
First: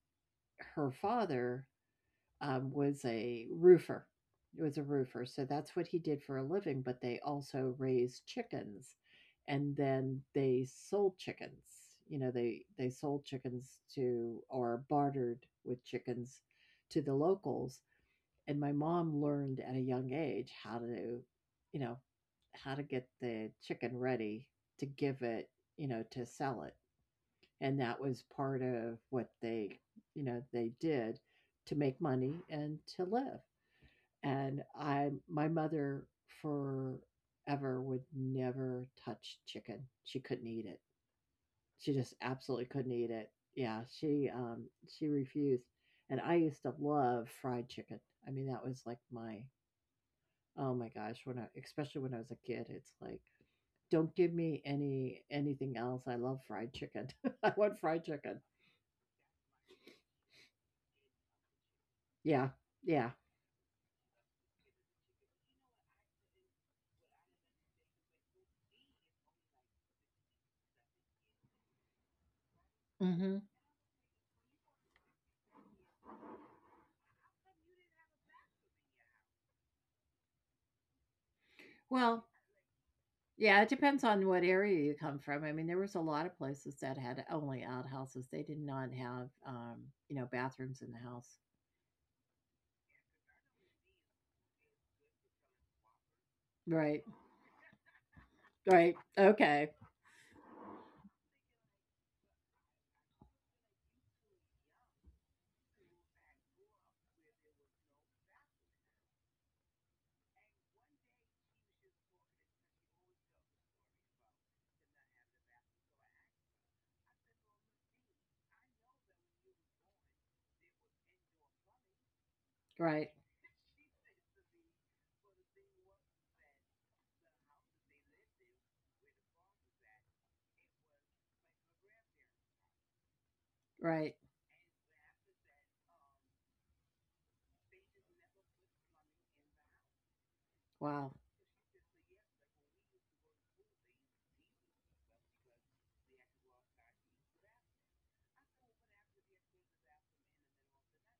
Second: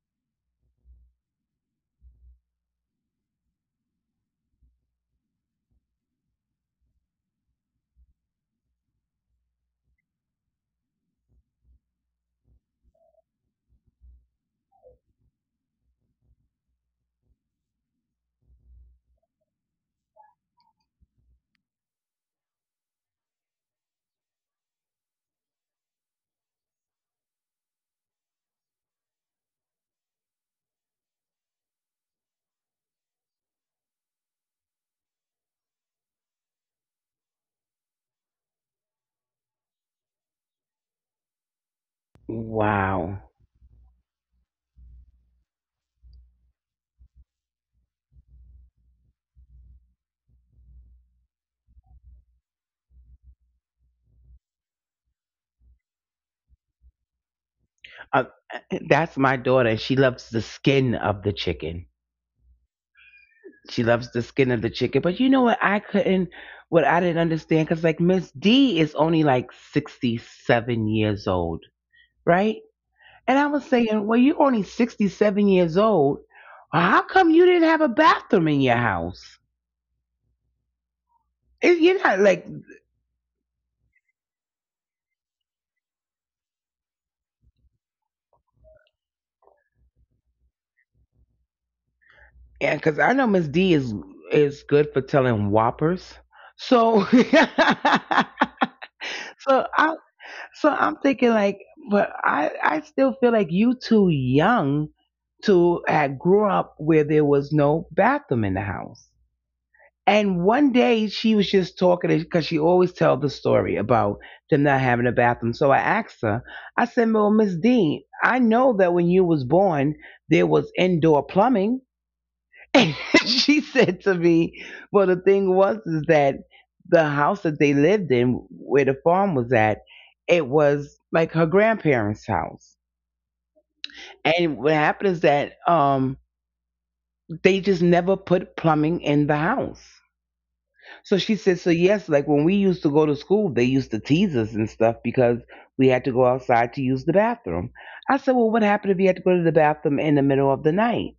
[SPEAKER 2] her father um, was a roofer. It was a roofer, so that's what he did for a living. But they also raised chickens, and then they sold chickens. You know, they they sold chickens to, or bartered with chickens to the locals. And my mom learned at a young age how to, you know, how to get the chicken ready to give it, you know, to sell it, and that was part of what they you know they did to make money and to live. And I my mother forever would never touch chicken, she couldn't eat it, she just absolutely couldn't eat
[SPEAKER 1] Wow.
[SPEAKER 2] it, yeah she um she refused. And I used to love fried chicken, I mean that was like my, oh my gosh, when I, especially when I was a kid, it's like, don't give me any anything else, I love fried chicken. I want fried
[SPEAKER 1] Uh,
[SPEAKER 2] chicken.
[SPEAKER 1] that's my daughter. She loves the skin of the chicken.
[SPEAKER 2] Yeah, yeah.
[SPEAKER 1] She loves the skin of the chicken. But you know what? I couldn't, what I didn't understand, because like Miss D is only like sixty-seven years old, right?
[SPEAKER 2] Mhm.
[SPEAKER 1] And I was saying, well, you're only sixty-seven years old. How come you didn't have a bathroom in your house? It, you're not
[SPEAKER 2] Well,
[SPEAKER 1] like,
[SPEAKER 2] yeah, it depends on what area you come from. I mean, there was a lot of places that had only outhouses. They did not have, um, you know, bathrooms in the house.
[SPEAKER 1] yeah, because I know Miss D is is good for telling whoppers.
[SPEAKER 2] Right.
[SPEAKER 1] So,
[SPEAKER 2] Right.
[SPEAKER 1] so
[SPEAKER 2] Okay.
[SPEAKER 1] I so I'm thinking like, but I I still feel like you too young to have grew up where there was no bathroom in the house. And one day she was just talking because she always tell the story about them not having a bathroom. So I asked her, I said, well, Miss Dean, I know that when you was born, there was indoor plumbing. And
[SPEAKER 2] Right.
[SPEAKER 1] she said to me, well, the thing was is that the house that they lived in, where the farm was at, it was like her grandparents' house.
[SPEAKER 2] Right.
[SPEAKER 1] And what happened is that um, they just never put plumbing in the house.
[SPEAKER 2] Wow.
[SPEAKER 1] So she says, so yes, like when we used to go to school, they used to tease us and stuff because we had to go outside to use the bathroom. I said, well, what happened if you had to go to the bathroom in the middle of the night?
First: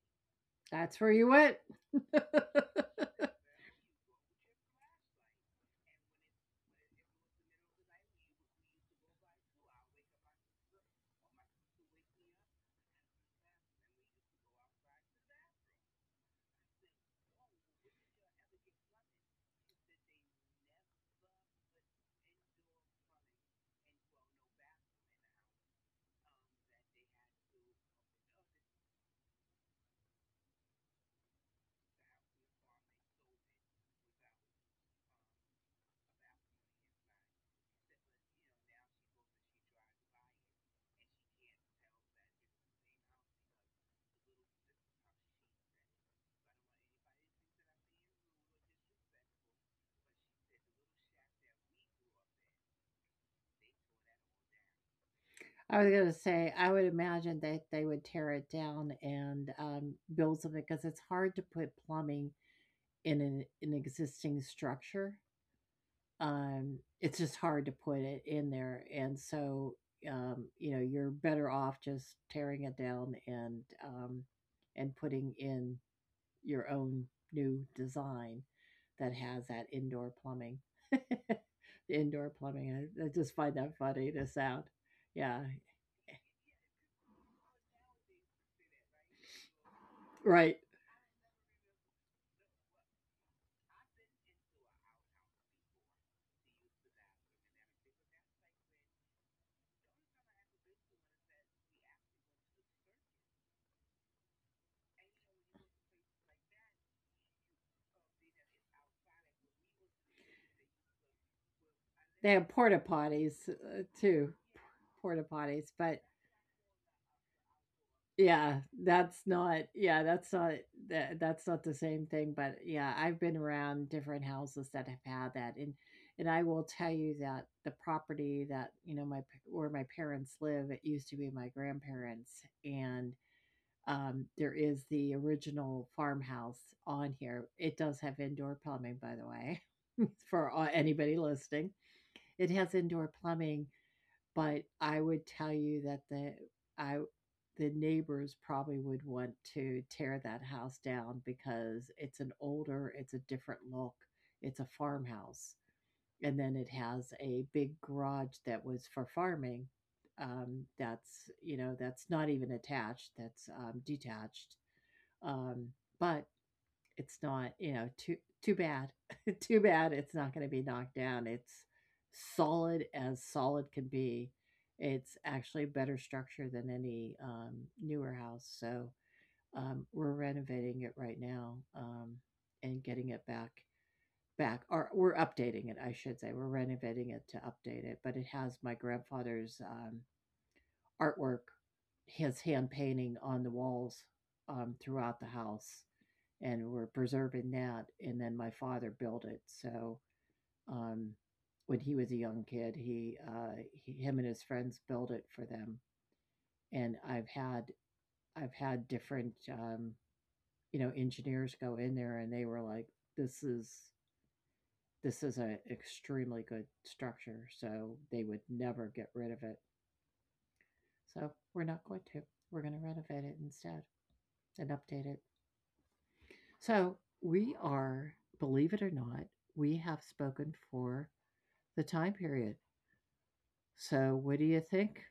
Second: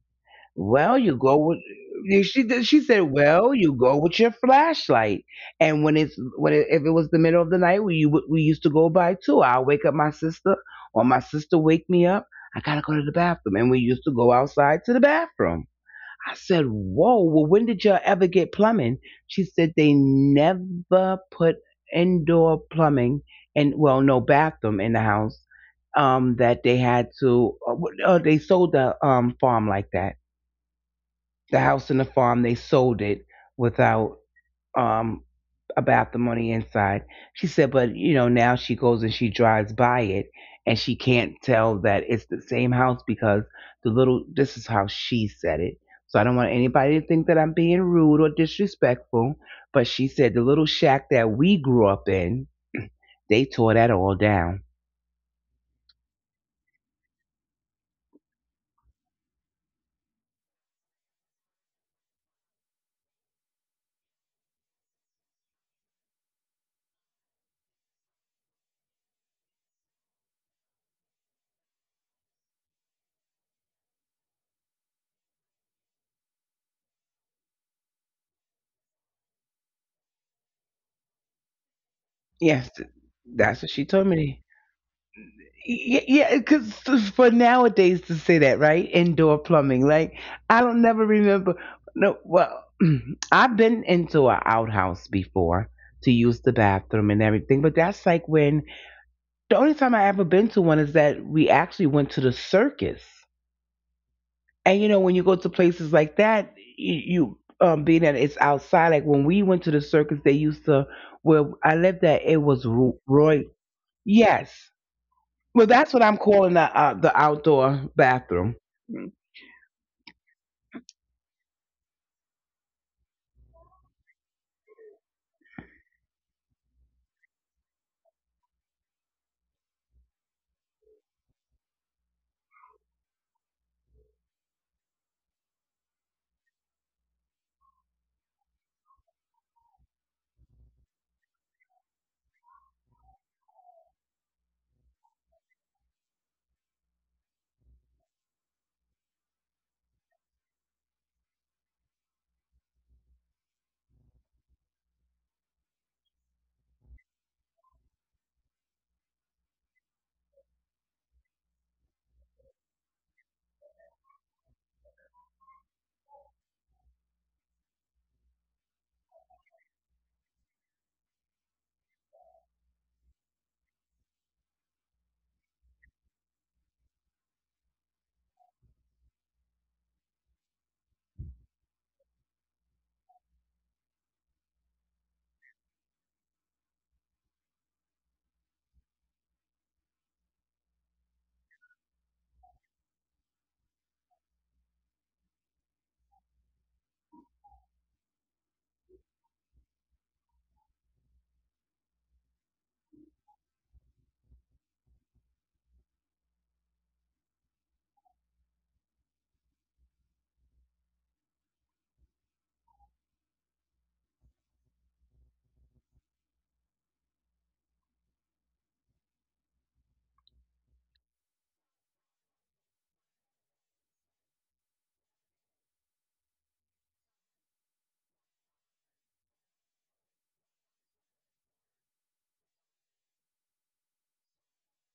[SPEAKER 1] Well,
[SPEAKER 2] That's where
[SPEAKER 1] you
[SPEAKER 2] you
[SPEAKER 1] go
[SPEAKER 2] went.
[SPEAKER 1] with.
[SPEAKER 2] I
[SPEAKER 1] She did- she said, "Well, you go with your flashlight, and when it's when it, if it was the middle of the night, we would- we used to go by too. I'll wake up my sister, or my sister wake me up. I gotta go to the bathroom, and we used to go outside to the bathroom. I said, whoa, well, when did y'all ever get plumbing? She said they never put indoor plumbing and, well, no bathroom in the house. Um, that they had to, uh, uh, they sold the um farm like that. The house and the farm, they sold it without um about the money inside. She said, but you know, now she goes and she drives by it and she can't tell that it's the same house because the little, this is how she said it. So I don't want anybody to think that I'm being rude or disrespectful, but she said the little shack that we grew up in, they tore that all down.
[SPEAKER 2] was gonna say, I would imagine that they would tear it down and um, build something, because it's hard to put plumbing in an, an existing structure. Um, it's just hard to put it in there, and so, um, you know, you're better off just tearing it down and, um, and putting in your own new design that has that indoor plumbing. The indoor
[SPEAKER 1] Yes,
[SPEAKER 2] plumbing, I, I just find
[SPEAKER 1] that's what
[SPEAKER 2] that
[SPEAKER 1] she told
[SPEAKER 2] funny, the
[SPEAKER 1] me.
[SPEAKER 2] sound. Yeah,
[SPEAKER 1] Yeah, yeah, because for nowadays to say that, right? Indoor plumbing. Like,
[SPEAKER 2] right.
[SPEAKER 1] I don't never remember. No, well, I've been into an outhouse before to use the bathroom and everything, but that's like when the only time I ever been to one is that we actually went to the circus. And you know, when you go to places like that, you, you um, being that it's outside, like when we went to the circus, they used to, where I lived at,
[SPEAKER 2] They
[SPEAKER 1] it
[SPEAKER 2] have
[SPEAKER 1] was
[SPEAKER 2] porta
[SPEAKER 1] Ro-
[SPEAKER 2] potties,
[SPEAKER 1] Roy.
[SPEAKER 2] uh, too,
[SPEAKER 1] Yes.
[SPEAKER 2] porta
[SPEAKER 1] Well,
[SPEAKER 2] potties,
[SPEAKER 1] that's
[SPEAKER 2] but
[SPEAKER 1] what I'm calling the uh, the outdoor bathroom.
[SPEAKER 2] yeah,
[SPEAKER 1] Mm.
[SPEAKER 2] that's not, yeah, that's not, that that's not the same thing. But yeah, I've been around different houses that have had that, and and I will tell you that the property that, you know, my p- where my parents live, it used to be my grandparents, and um there is the original farmhouse on here. It does have indoor plumbing, by the way, for all- anybody listening. It has indoor plumbing, but I would tell you that the I the neighbors probably would want to tear that house down, because it's an older, it's a different look. It's a farmhouse. And then it has a big garage that was for farming. Um, that's, you know, that's not even attached, that's um, detached. Um, but it's not, you know, too too bad. Too bad it's not going to be knocked down. It's solid as solid can be. It's actually better structure than any um, newer house. So um, we're renovating it right now um, and getting it back, back or we're updating it, I should say, we're renovating it to update it. But it has my grandfather's um, artwork, his hand painting on the walls, um, throughout the house, and we're preserving that. And then my father built it. So um, when he was a young kid, he, uh, he him and his friends built it for them. And I've had I've had different um, you know engineers go in there, and they were like, "This is, this is an extremely good structure," so they would never get rid of it. So we're not going to. We're going to renovate it instead and update it. So we are, believe it or not, we have spoken for the time period. So, what do you think?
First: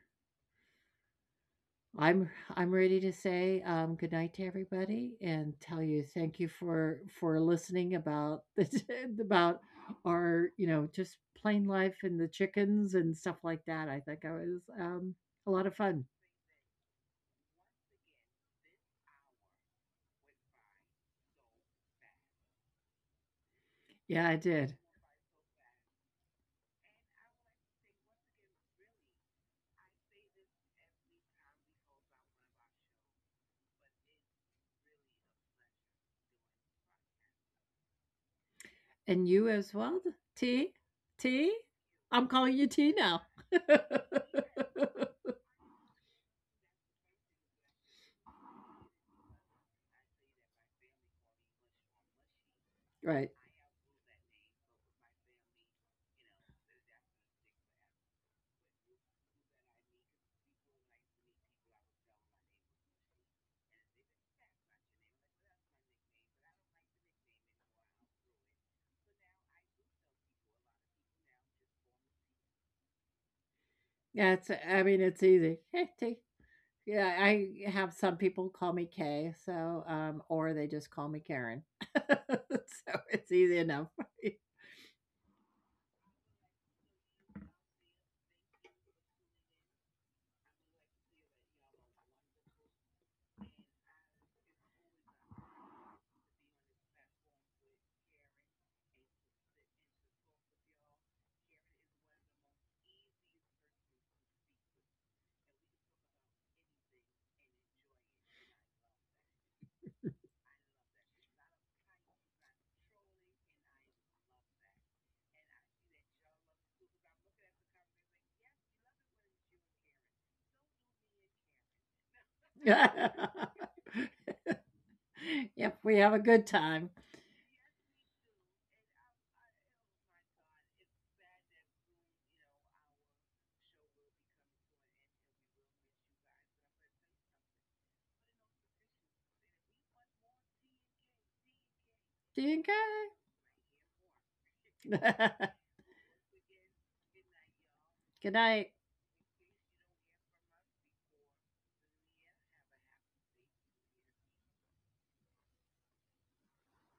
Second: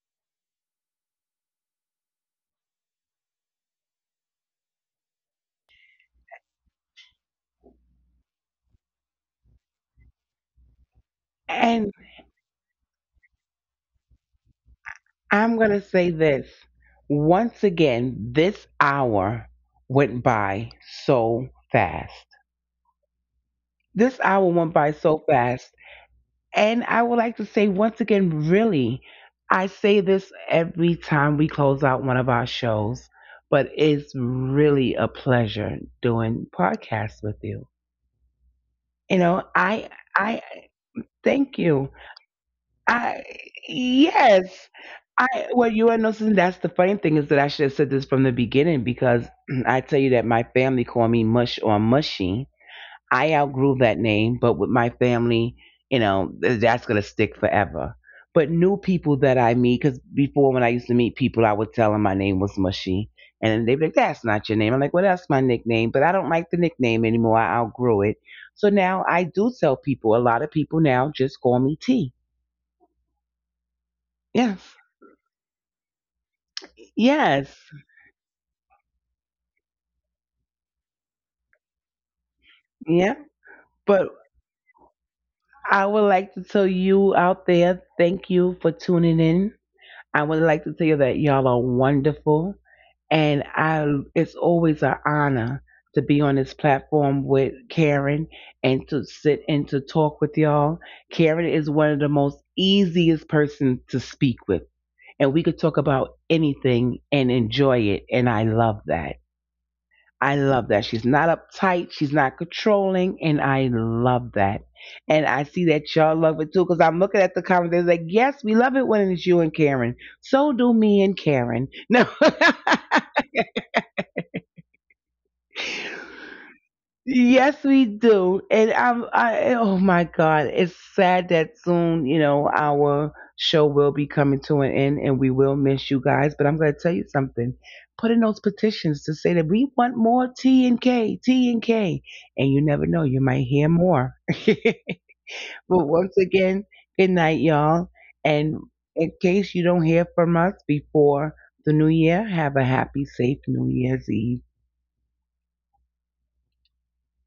[SPEAKER 2] I'm I'm ready to say um, good night to everybody and tell you thank you for for listening about the about our you know just plain
[SPEAKER 1] And
[SPEAKER 2] life and the chickens and stuff like that. I think I was um, a
[SPEAKER 1] I'm
[SPEAKER 2] lot
[SPEAKER 1] going
[SPEAKER 2] of
[SPEAKER 1] to
[SPEAKER 2] fun.
[SPEAKER 1] say this once again, this hour went by so fast. This
[SPEAKER 2] Yeah, I
[SPEAKER 1] hour went
[SPEAKER 2] did,
[SPEAKER 1] by so fast. And I would like to say once again, really, I say this every time we close out one of our shows, but it's really a pleasure doing podcasts with you. You
[SPEAKER 2] and
[SPEAKER 1] know,
[SPEAKER 2] you as
[SPEAKER 1] I
[SPEAKER 2] well.
[SPEAKER 1] I
[SPEAKER 2] T T,
[SPEAKER 1] thank you.
[SPEAKER 2] I'm calling you T now.
[SPEAKER 1] I yes. I well you are noticing that's the funny thing is that I should have said this from the beginning because I tell you that my family call me mush or mushy.
[SPEAKER 2] Right?
[SPEAKER 1] I outgrew that name, but with my family, you know, th- that's going to stick forever. But new people that I meet, because before when I used to meet people, I would tell them my name was Mushy. And they'd be like, that's not your name. I'm like, well, that's my nickname, but I don't like the nickname anymore. I outgrew it. So now I do tell people, a lot of people now just call me T.
[SPEAKER 2] Yeah, it's, I
[SPEAKER 1] Yes.
[SPEAKER 2] mean it's easy. Hey T. Yeah, I
[SPEAKER 1] Yes.
[SPEAKER 2] have some people call me Kay, so, um, or they just call me Karen. So
[SPEAKER 1] Yeah.
[SPEAKER 2] it's easy enough.
[SPEAKER 1] But I would like to tell you out there, thank you for tuning in. I would like to tell you that y'all are wonderful. And I It's always an honor to be on this platform with Karen and to sit and to talk with y'all. Karen is one of the most easiest person to speak with, and we could talk about anything and enjoy it, and I love that. I love that. She's not uptight, she's not controlling, and I love that. And I see that y'all love it too, because I'm looking at the comments. They're like, yes, we love it when it's you and Karen. So do me and Karen. No.
[SPEAKER 2] Yep, we have a good time.
[SPEAKER 1] Yes, we do. And I'm, I, oh my God, it's sad that soon, you know, our show will be coming to an end and we will miss you guys. But I'm going to tell you something. Put in those petitions to say that we want more T and K, T and K. And
[SPEAKER 2] See
[SPEAKER 1] you
[SPEAKER 2] you,
[SPEAKER 1] never know, you might hear more. But
[SPEAKER 2] Kay.
[SPEAKER 1] once again, good night, y'all.
[SPEAKER 2] Good
[SPEAKER 1] And
[SPEAKER 2] night.
[SPEAKER 1] in case you don't hear from us before the new year, have a happy, safe New Year's Eve.